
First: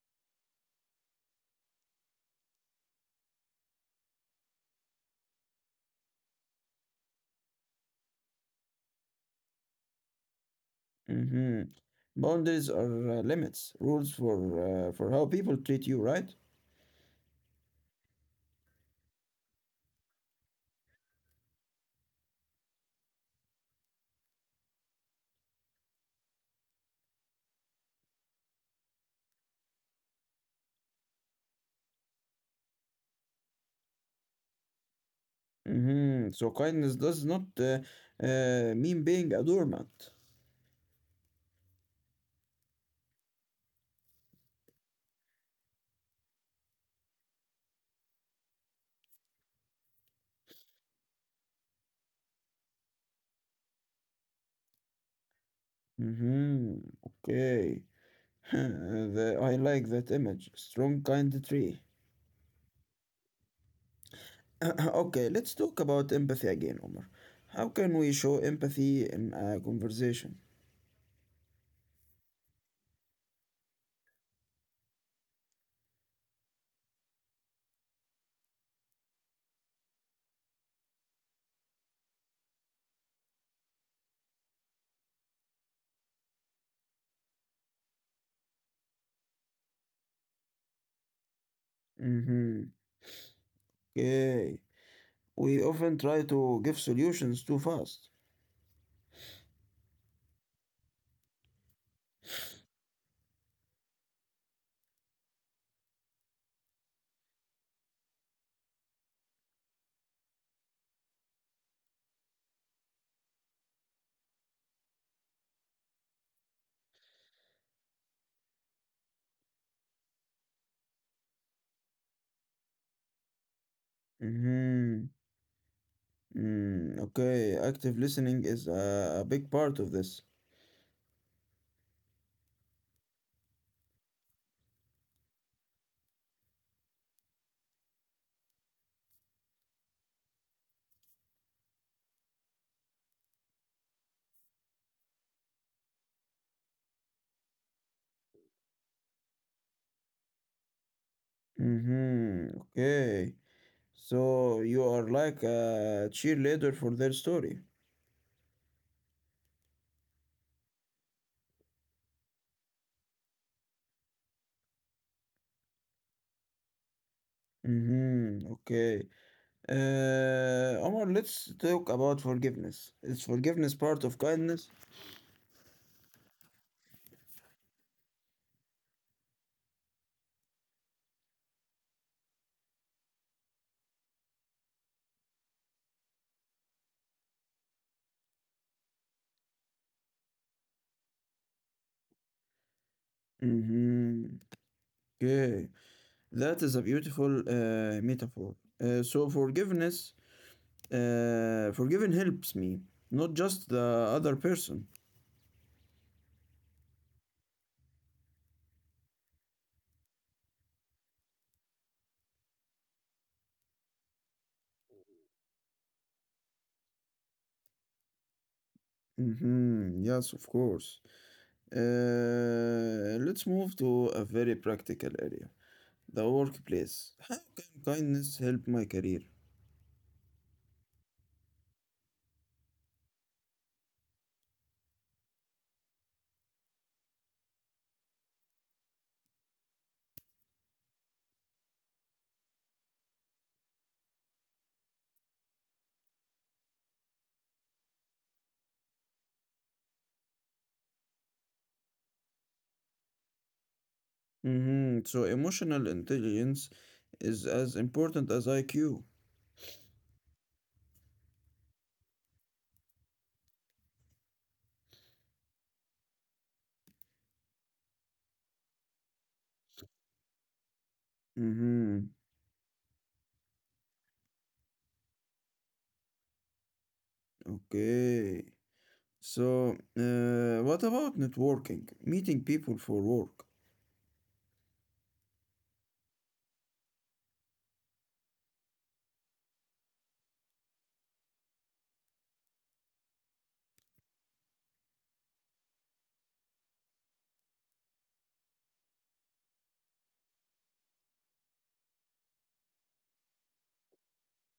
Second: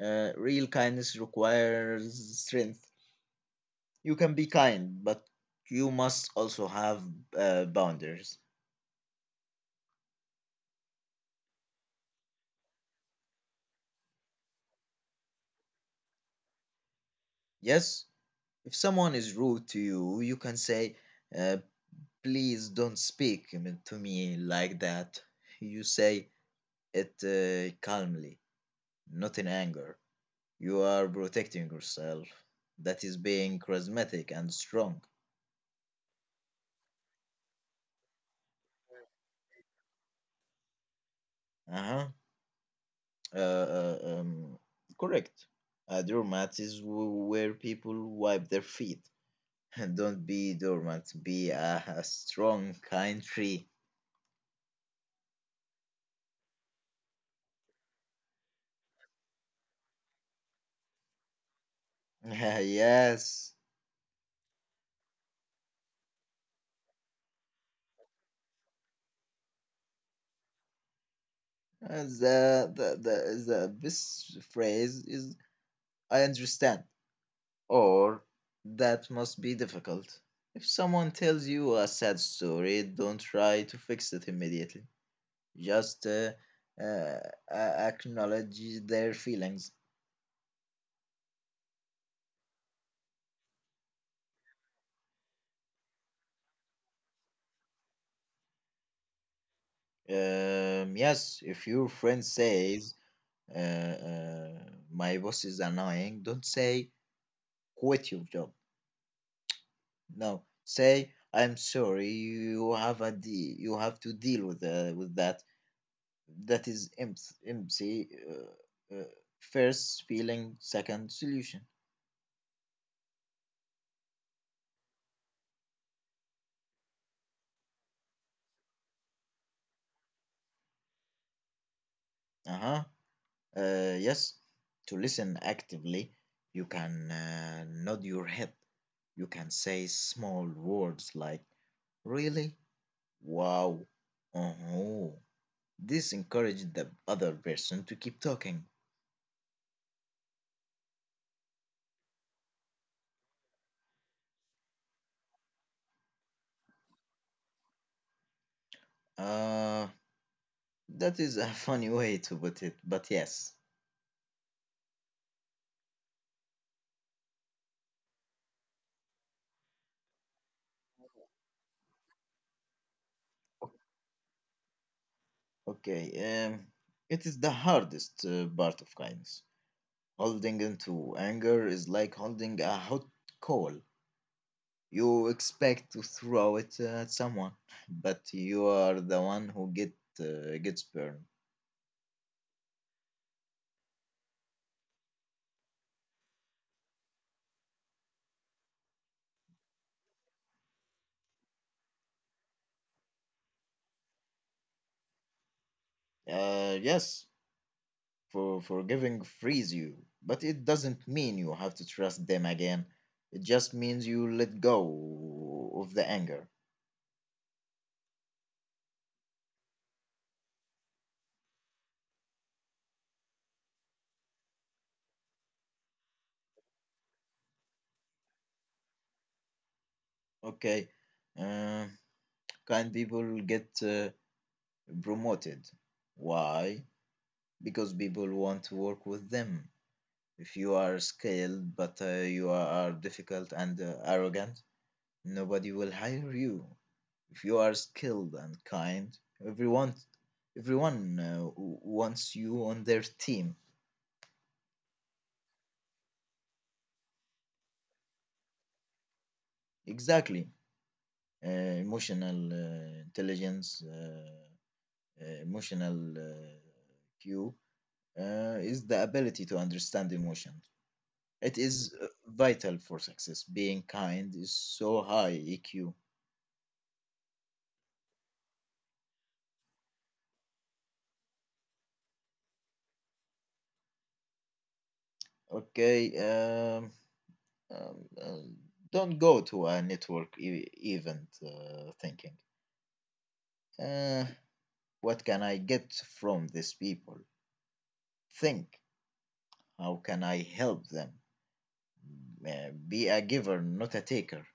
[SPEAKER 2] Real kindness requires strength. You can be kind, but you must also have boundaries.
[SPEAKER 1] Hmm. Boundaries are limits, rules for how people treat you, right?
[SPEAKER 2] Yes, if someone is rude to you, you can say, uh, please don't speak to me like that. You say it calmly, not in anger. You are protecting yourself. That is being charismatic and strong.
[SPEAKER 1] Hmm. So kindness does not mean being a doormat.
[SPEAKER 2] Uh-huh. Uh uh, um, Correct. A doormat is where people wipe their feet. Don't be dormant. Be a strong, kind tree.
[SPEAKER 1] Hmm. Okay. I like that image. Strong, kind tree.
[SPEAKER 2] Yes.
[SPEAKER 1] Okay, let's talk about empathy again, Omar. How can we show empathy in a conversation?
[SPEAKER 2] The best phrase is I understand. Or that must be difficult. If someone tells you a sad story, don't try to fix it immediately. Just uh, acknowledge their feelings.
[SPEAKER 1] Hmm. Okay. We often try to give solutions too fast.
[SPEAKER 2] Yes, if your friend says, uh, uh, my boss is annoying, don't say, quit your job. No, say, I'm sorry, you have you have to deal with that. That is MC, MC first feeling, second solution.
[SPEAKER 1] Mm-hmm. Okay, active listening is a big part of this.
[SPEAKER 2] Uh-huh. Yes, to listen actively, you can nod your head. You can say small words like really, wow, uh-huh. This encourages the other person to keep talking.
[SPEAKER 1] Mm-hmm. Okay. So you are like a cheerleader for their story.
[SPEAKER 2] Uh, that is a funny way to put it, but yes.
[SPEAKER 1] Mm-hmm. Okay. Omar, let's talk about forgiveness. Is forgiveness part of kindness?
[SPEAKER 2] Okay, um, it is the hardest part of kindness. Holding into anger is like holding a hot coal. You expect to throw it at someone, but you are the one who gets burned.
[SPEAKER 1] Mm-hmm. Okay. That is a beautiful metaphor. So forgiving helps me, not just the other person.
[SPEAKER 2] Yes, for forgiving frees you, but it doesn't mean you have to trust them again. It just means you let go of the anger.
[SPEAKER 1] Mm-hmm. Yes, of course. Let's move to a very practical area, the workplace. How can kindness help my career?
[SPEAKER 2] Okay, uh, kind people get promoted. Why? Because people want to work with them. If you are skilled but you are difficult and arrogant, nobody will hire you. If you are skilled and kind, everyone everyone wants you on their team.
[SPEAKER 1] Hmm. So, emotional intelligence is as important as IQ.
[SPEAKER 2] Exactly. Uh, emotional uh, intelligence, uh, emotional Q, is the ability to understand emotion. It is
[SPEAKER 1] Hmm.
[SPEAKER 2] vital for success. Being kind is so high EQ.
[SPEAKER 1] Okay. So, what about networking? Meeting people for work.
[SPEAKER 2] Okay. Um, Um, uh, don't go to a event thinking, uh, what can I get from these people? Think, how can I help them? Be a giver, not a taker.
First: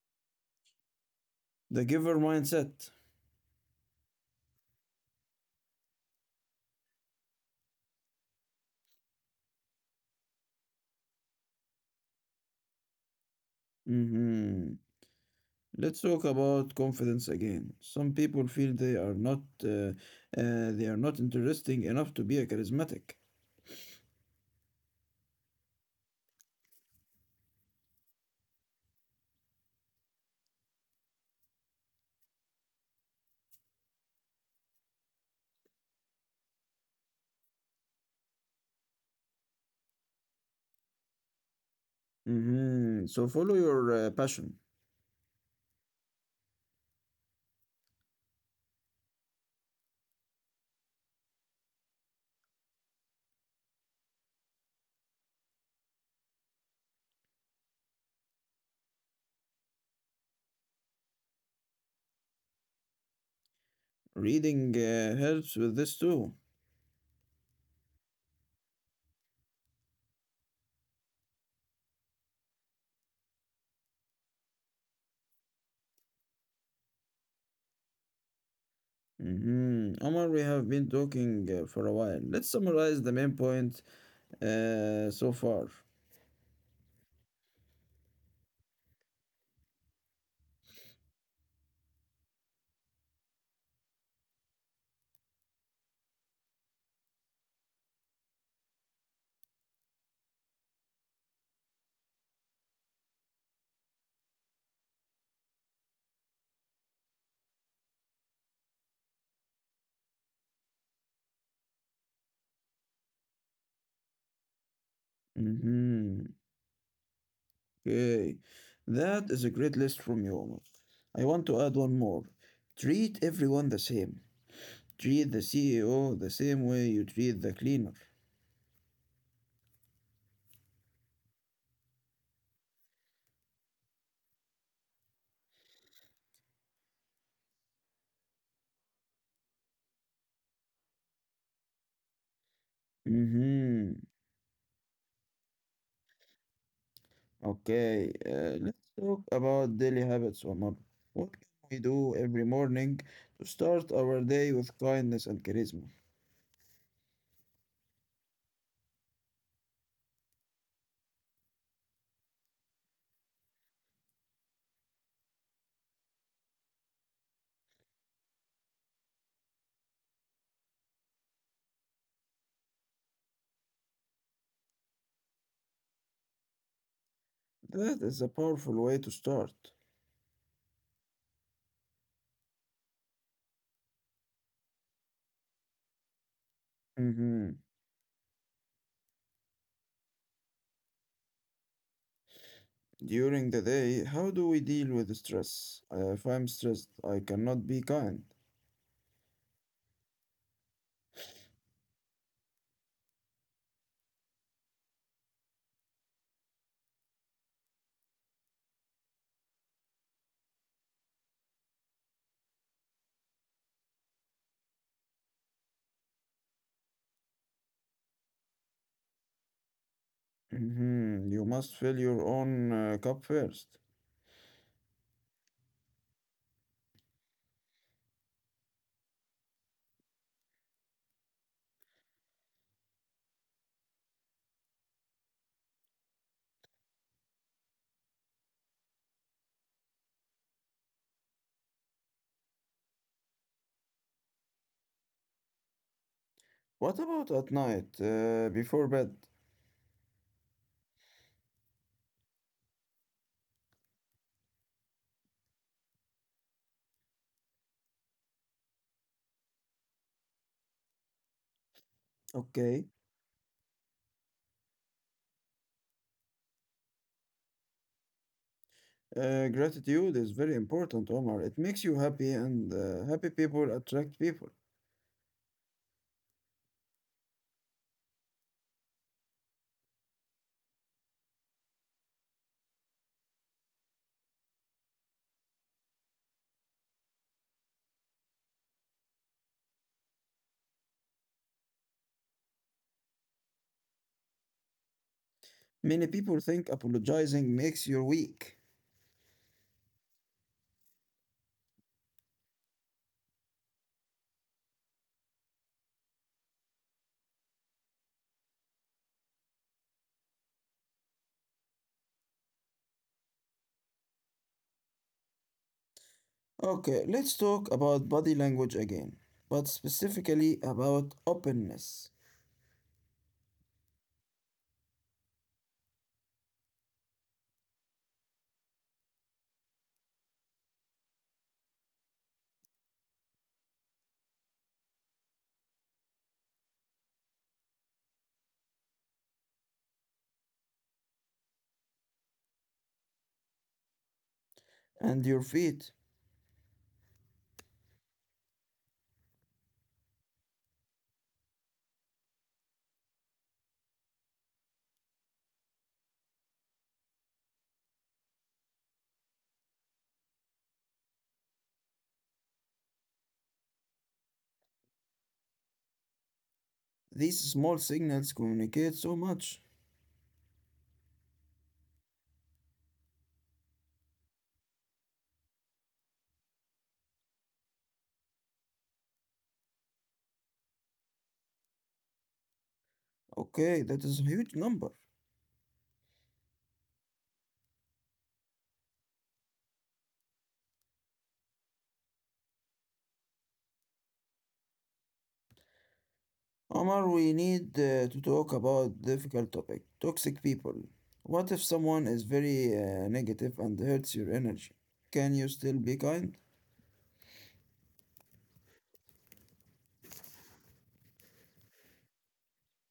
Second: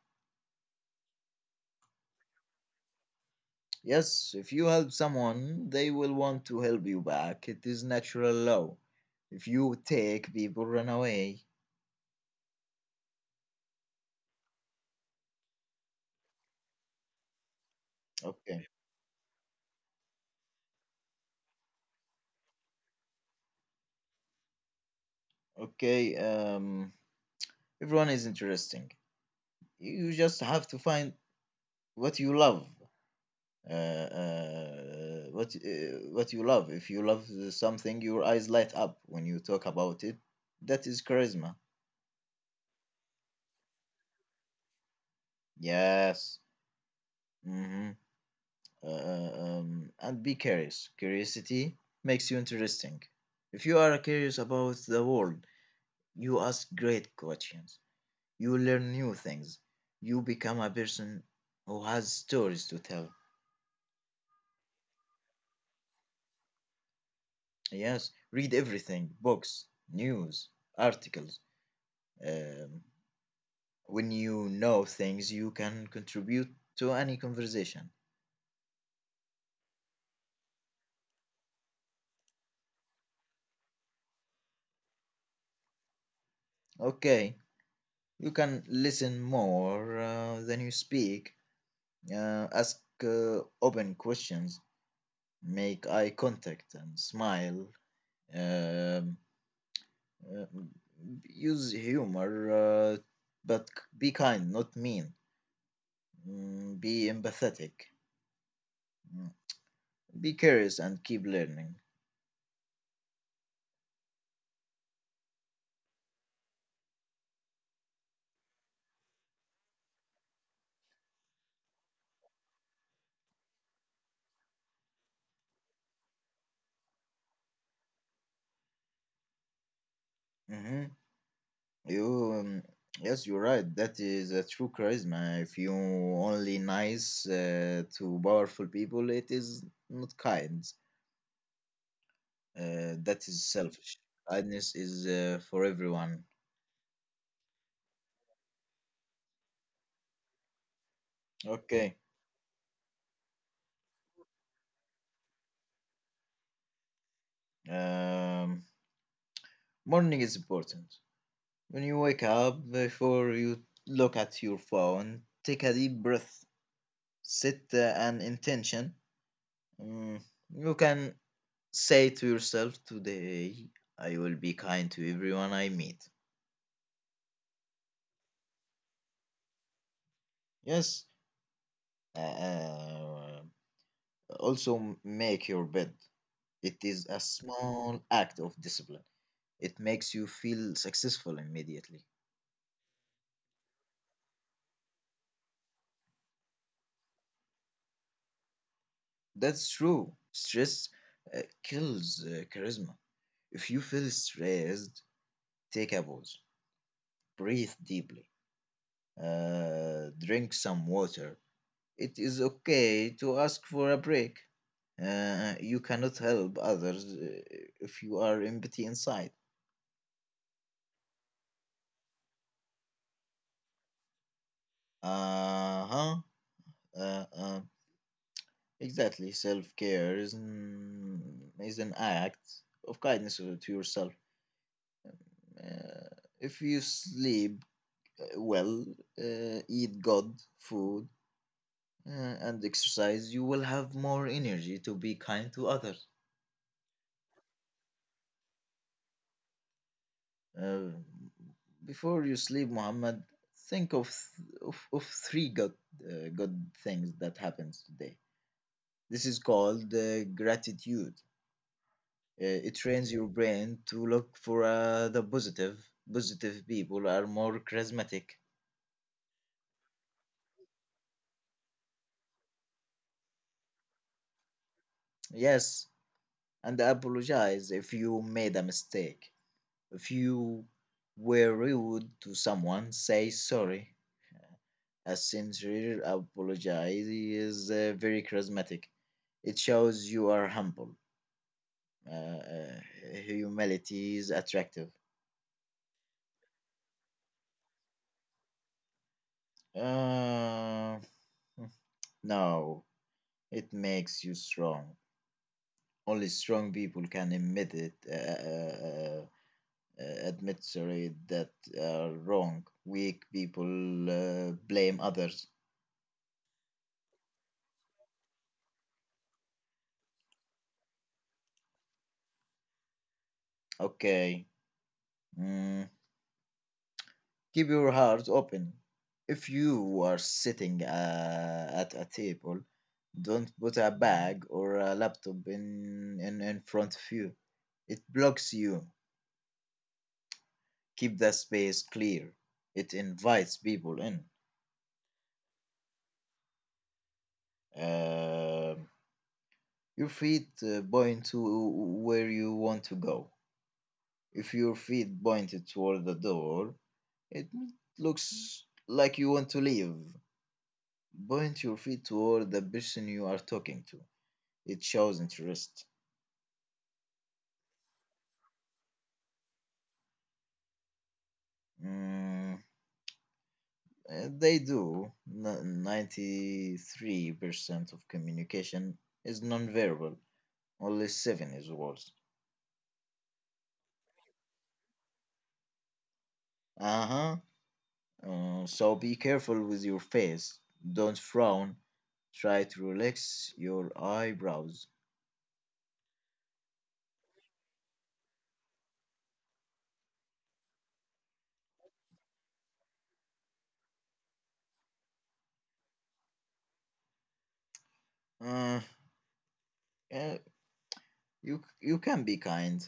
[SPEAKER 1] The giver mindset.
[SPEAKER 2] Yes, if you help someone, they will want to help you back. It is natural law. If you take, people run away.
[SPEAKER 1] Hmm. Let's talk about confidence again. Some people
[SPEAKER 2] Okay,
[SPEAKER 1] feel they are not interesting enough to be a charismatic.
[SPEAKER 2] okay. Everyone is interesting. You just have to find what you love what you love. If you love something, your eyes light up when you talk about it. That is charisma.
[SPEAKER 1] Hmm. So follow your passion.
[SPEAKER 2] Yes. Mm-hmm. Uh, uh, and be curious. Curiosity makes you interesting. If you are curious about the world, you ask great questions. You learn new things. You become a person who has stories to tell.
[SPEAKER 1] Reading helps with this too.
[SPEAKER 2] Yes. Read everything: books, news, articles. Um, When you know things, you can contribute to any conversation.
[SPEAKER 1] Hmm. Omar, we have been talking for a while. Let's summarize the main point so far.
[SPEAKER 2] Okay, you can listen more than you speak, ask open questions, make eye contact, and smile. Um, uh, Use humor, but be kind, not mean. Mm, be empathetic. Mm, be curious and keep learning.
[SPEAKER 1] Hmm. Okay. That is a great list from you, Omar. I want to add one more. Treat everyone the same. Treat the CEO the same way you treat the cleaner.
[SPEAKER 2] Mhm. You, um, yes, you're right. That is a true charisma. If you only nice to powerful people, it is not kind. That is
[SPEAKER 1] Hmm.
[SPEAKER 2] selfish. Kindness is for everyone.
[SPEAKER 1] Okay, let's talk about daily habits, Omar. What can we do
[SPEAKER 2] Okay.
[SPEAKER 1] every morning to start our day with kindness and charisma?
[SPEAKER 2] Um, Morning is important. When you wake up, before you look at your phone, take a deep breath, set an intention. Mm, you can say to yourself, today I will be kind to everyone I meet.
[SPEAKER 1] That is a powerful way to start.
[SPEAKER 2] Yes. Uh, also, make your bed. It is a
[SPEAKER 1] Hmm.
[SPEAKER 2] small act of discipline. It makes you feel successful immediately.
[SPEAKER 1] During the day, how do we deal with stress? If I'm stressed, I cannot be kind.
[SPEAKER 2] That's true. Stress kills charisma. If you feel stressed, take a pause, breathe deeply, drink some water. It is okay to ask for a break. You cannot help others if you are empty inside.
[SPEAKER 1] Hmm. You must fill your own cup first.
[SPEAKER 2] Uh huh. Uh, uh, exactly. Self care is an act of kindness to yourself. Uh, if you sleep well, eat good food, uh, and exercise, you will have more energy to be kind to others.
[SPEAKER 1] What about at night, before bed?
[SPEAKER 2] Uh, Before you sleep, Muhammad, think of of three good good things that happens today. This is called gratitude. It
[SPEAKER 1] Okay.
[SPEAKER 2] trains your brain to look for the positive. Positive people are more charismatic.
[SPEAKER 1] Gratitude is very important, Omar. It makes you happy, and happy people attract people.
[SPEAKER 2] Yes, and apologize if you made a mistake. If you were rude to someone, say sorry. A sincere apology is very charismatic. It shows you are humble. Uh, uh, Humility is attractive.
[SPEAKER 1] Many people think apologizing makes you weak.
[SPEAKER 2] Uh, no, it makes you strong. Only strong people can admit it admit sorry that are wrong. Weak people blame others.
[SPEAKER 1] Okay, let's talk about body language again, but specifically about openness
[SPEAKER 2] Okay. Mm, keep your heart open. If you are sitting at a table, don't put a bag or a laptop in front of you. It blocks you. Keep the space clear. It invites people in.
[SPEAKER 1] and your feet.
[SPEAKER 2] Um Your feet point to where you want to go. If your feet point toward the door, it looks like you want to leave. Point your feet toward the person you are talking to. It shows interest.
[SPEAKER 1] These small signals communicate so much.
[SPEAKER 2] Mm, they do. 93% of communication is nonverbal, only 7 is words.
[SPEAKER 1] Okay, that is a huge number.
[SPEAKER 2] Uh huh. So be careful with your face. Don't frown. Try to relax your eyebrows.
[SPEAKER 1] Omar, we need to talk about difficult topic, toxic people. What if someone is very negative and hurts your energy? Can you still be kind?
[SPEAKER 2] Uh, yeah, you can be kind,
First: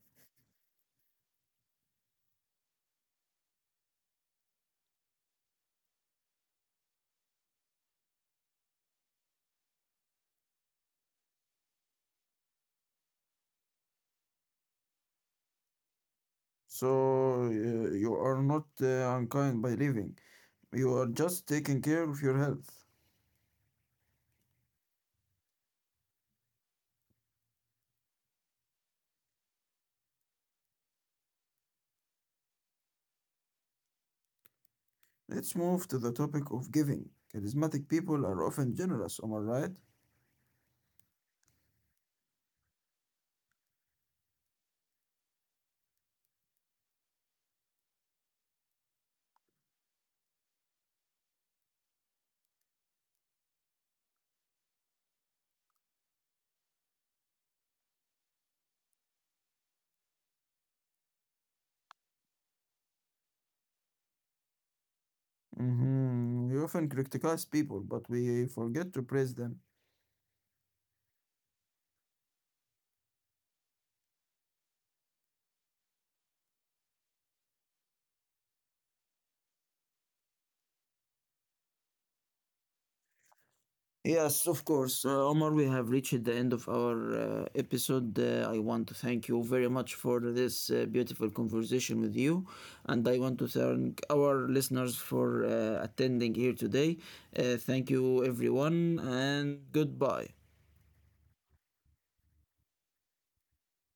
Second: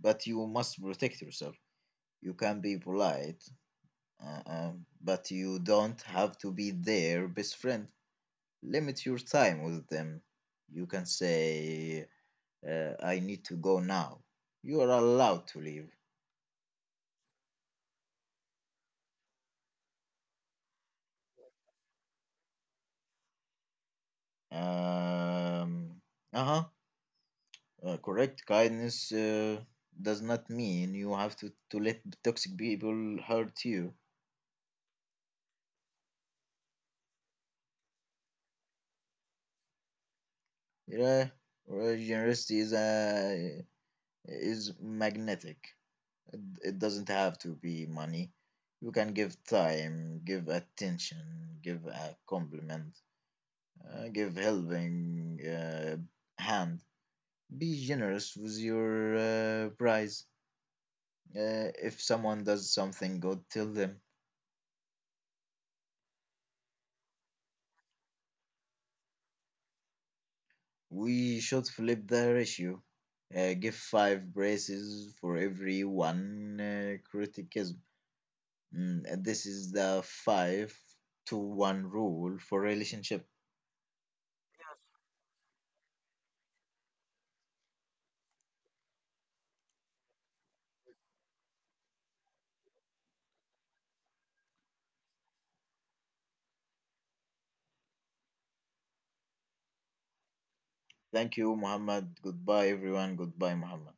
[SPEAKER 2] but you must protect yourself. You can be polite, but you don't have to be their best friend. Limit your time with them. You can say, "I need to go now." You are allowed to leave.
[SPEAKER 1] So you are not unkind by leaving. You are just taking care of your health.
[SPEAKER 2] Um, uh huh. Correct. Kindness does not mean you have to let toxic people hurt you.
[SPEAKER 1] Let's move to the topic of giving. Charismatic people are often generous, am I right?
[SPEAKER 2] Yeah. Well, generosity is magnetic. It doesn't have to be money. You can give time, give attention, give a compliment, give helping hand. Be generous with your prize. If someone does something good, tell them.
[SPEAKER 1] Hmm. We often criticize people, but we forget to praise them.
[SPEAKER 2] We should flip the ratio. Give five braces for every one criticism. Mm, and this is the five to one rule for relationship.
[SPEAKER 1] Yes, of course. Omar, we have reached the end of our episode. I want to thank you very much for this beautiful conversation with you. And I want to thank our listeners for attending here today. Thank you, everyone, and goodbye.
[SPEAKER 2] Thank you, Muhammad. Goodbye, everyone. Goodbye, Muhammad.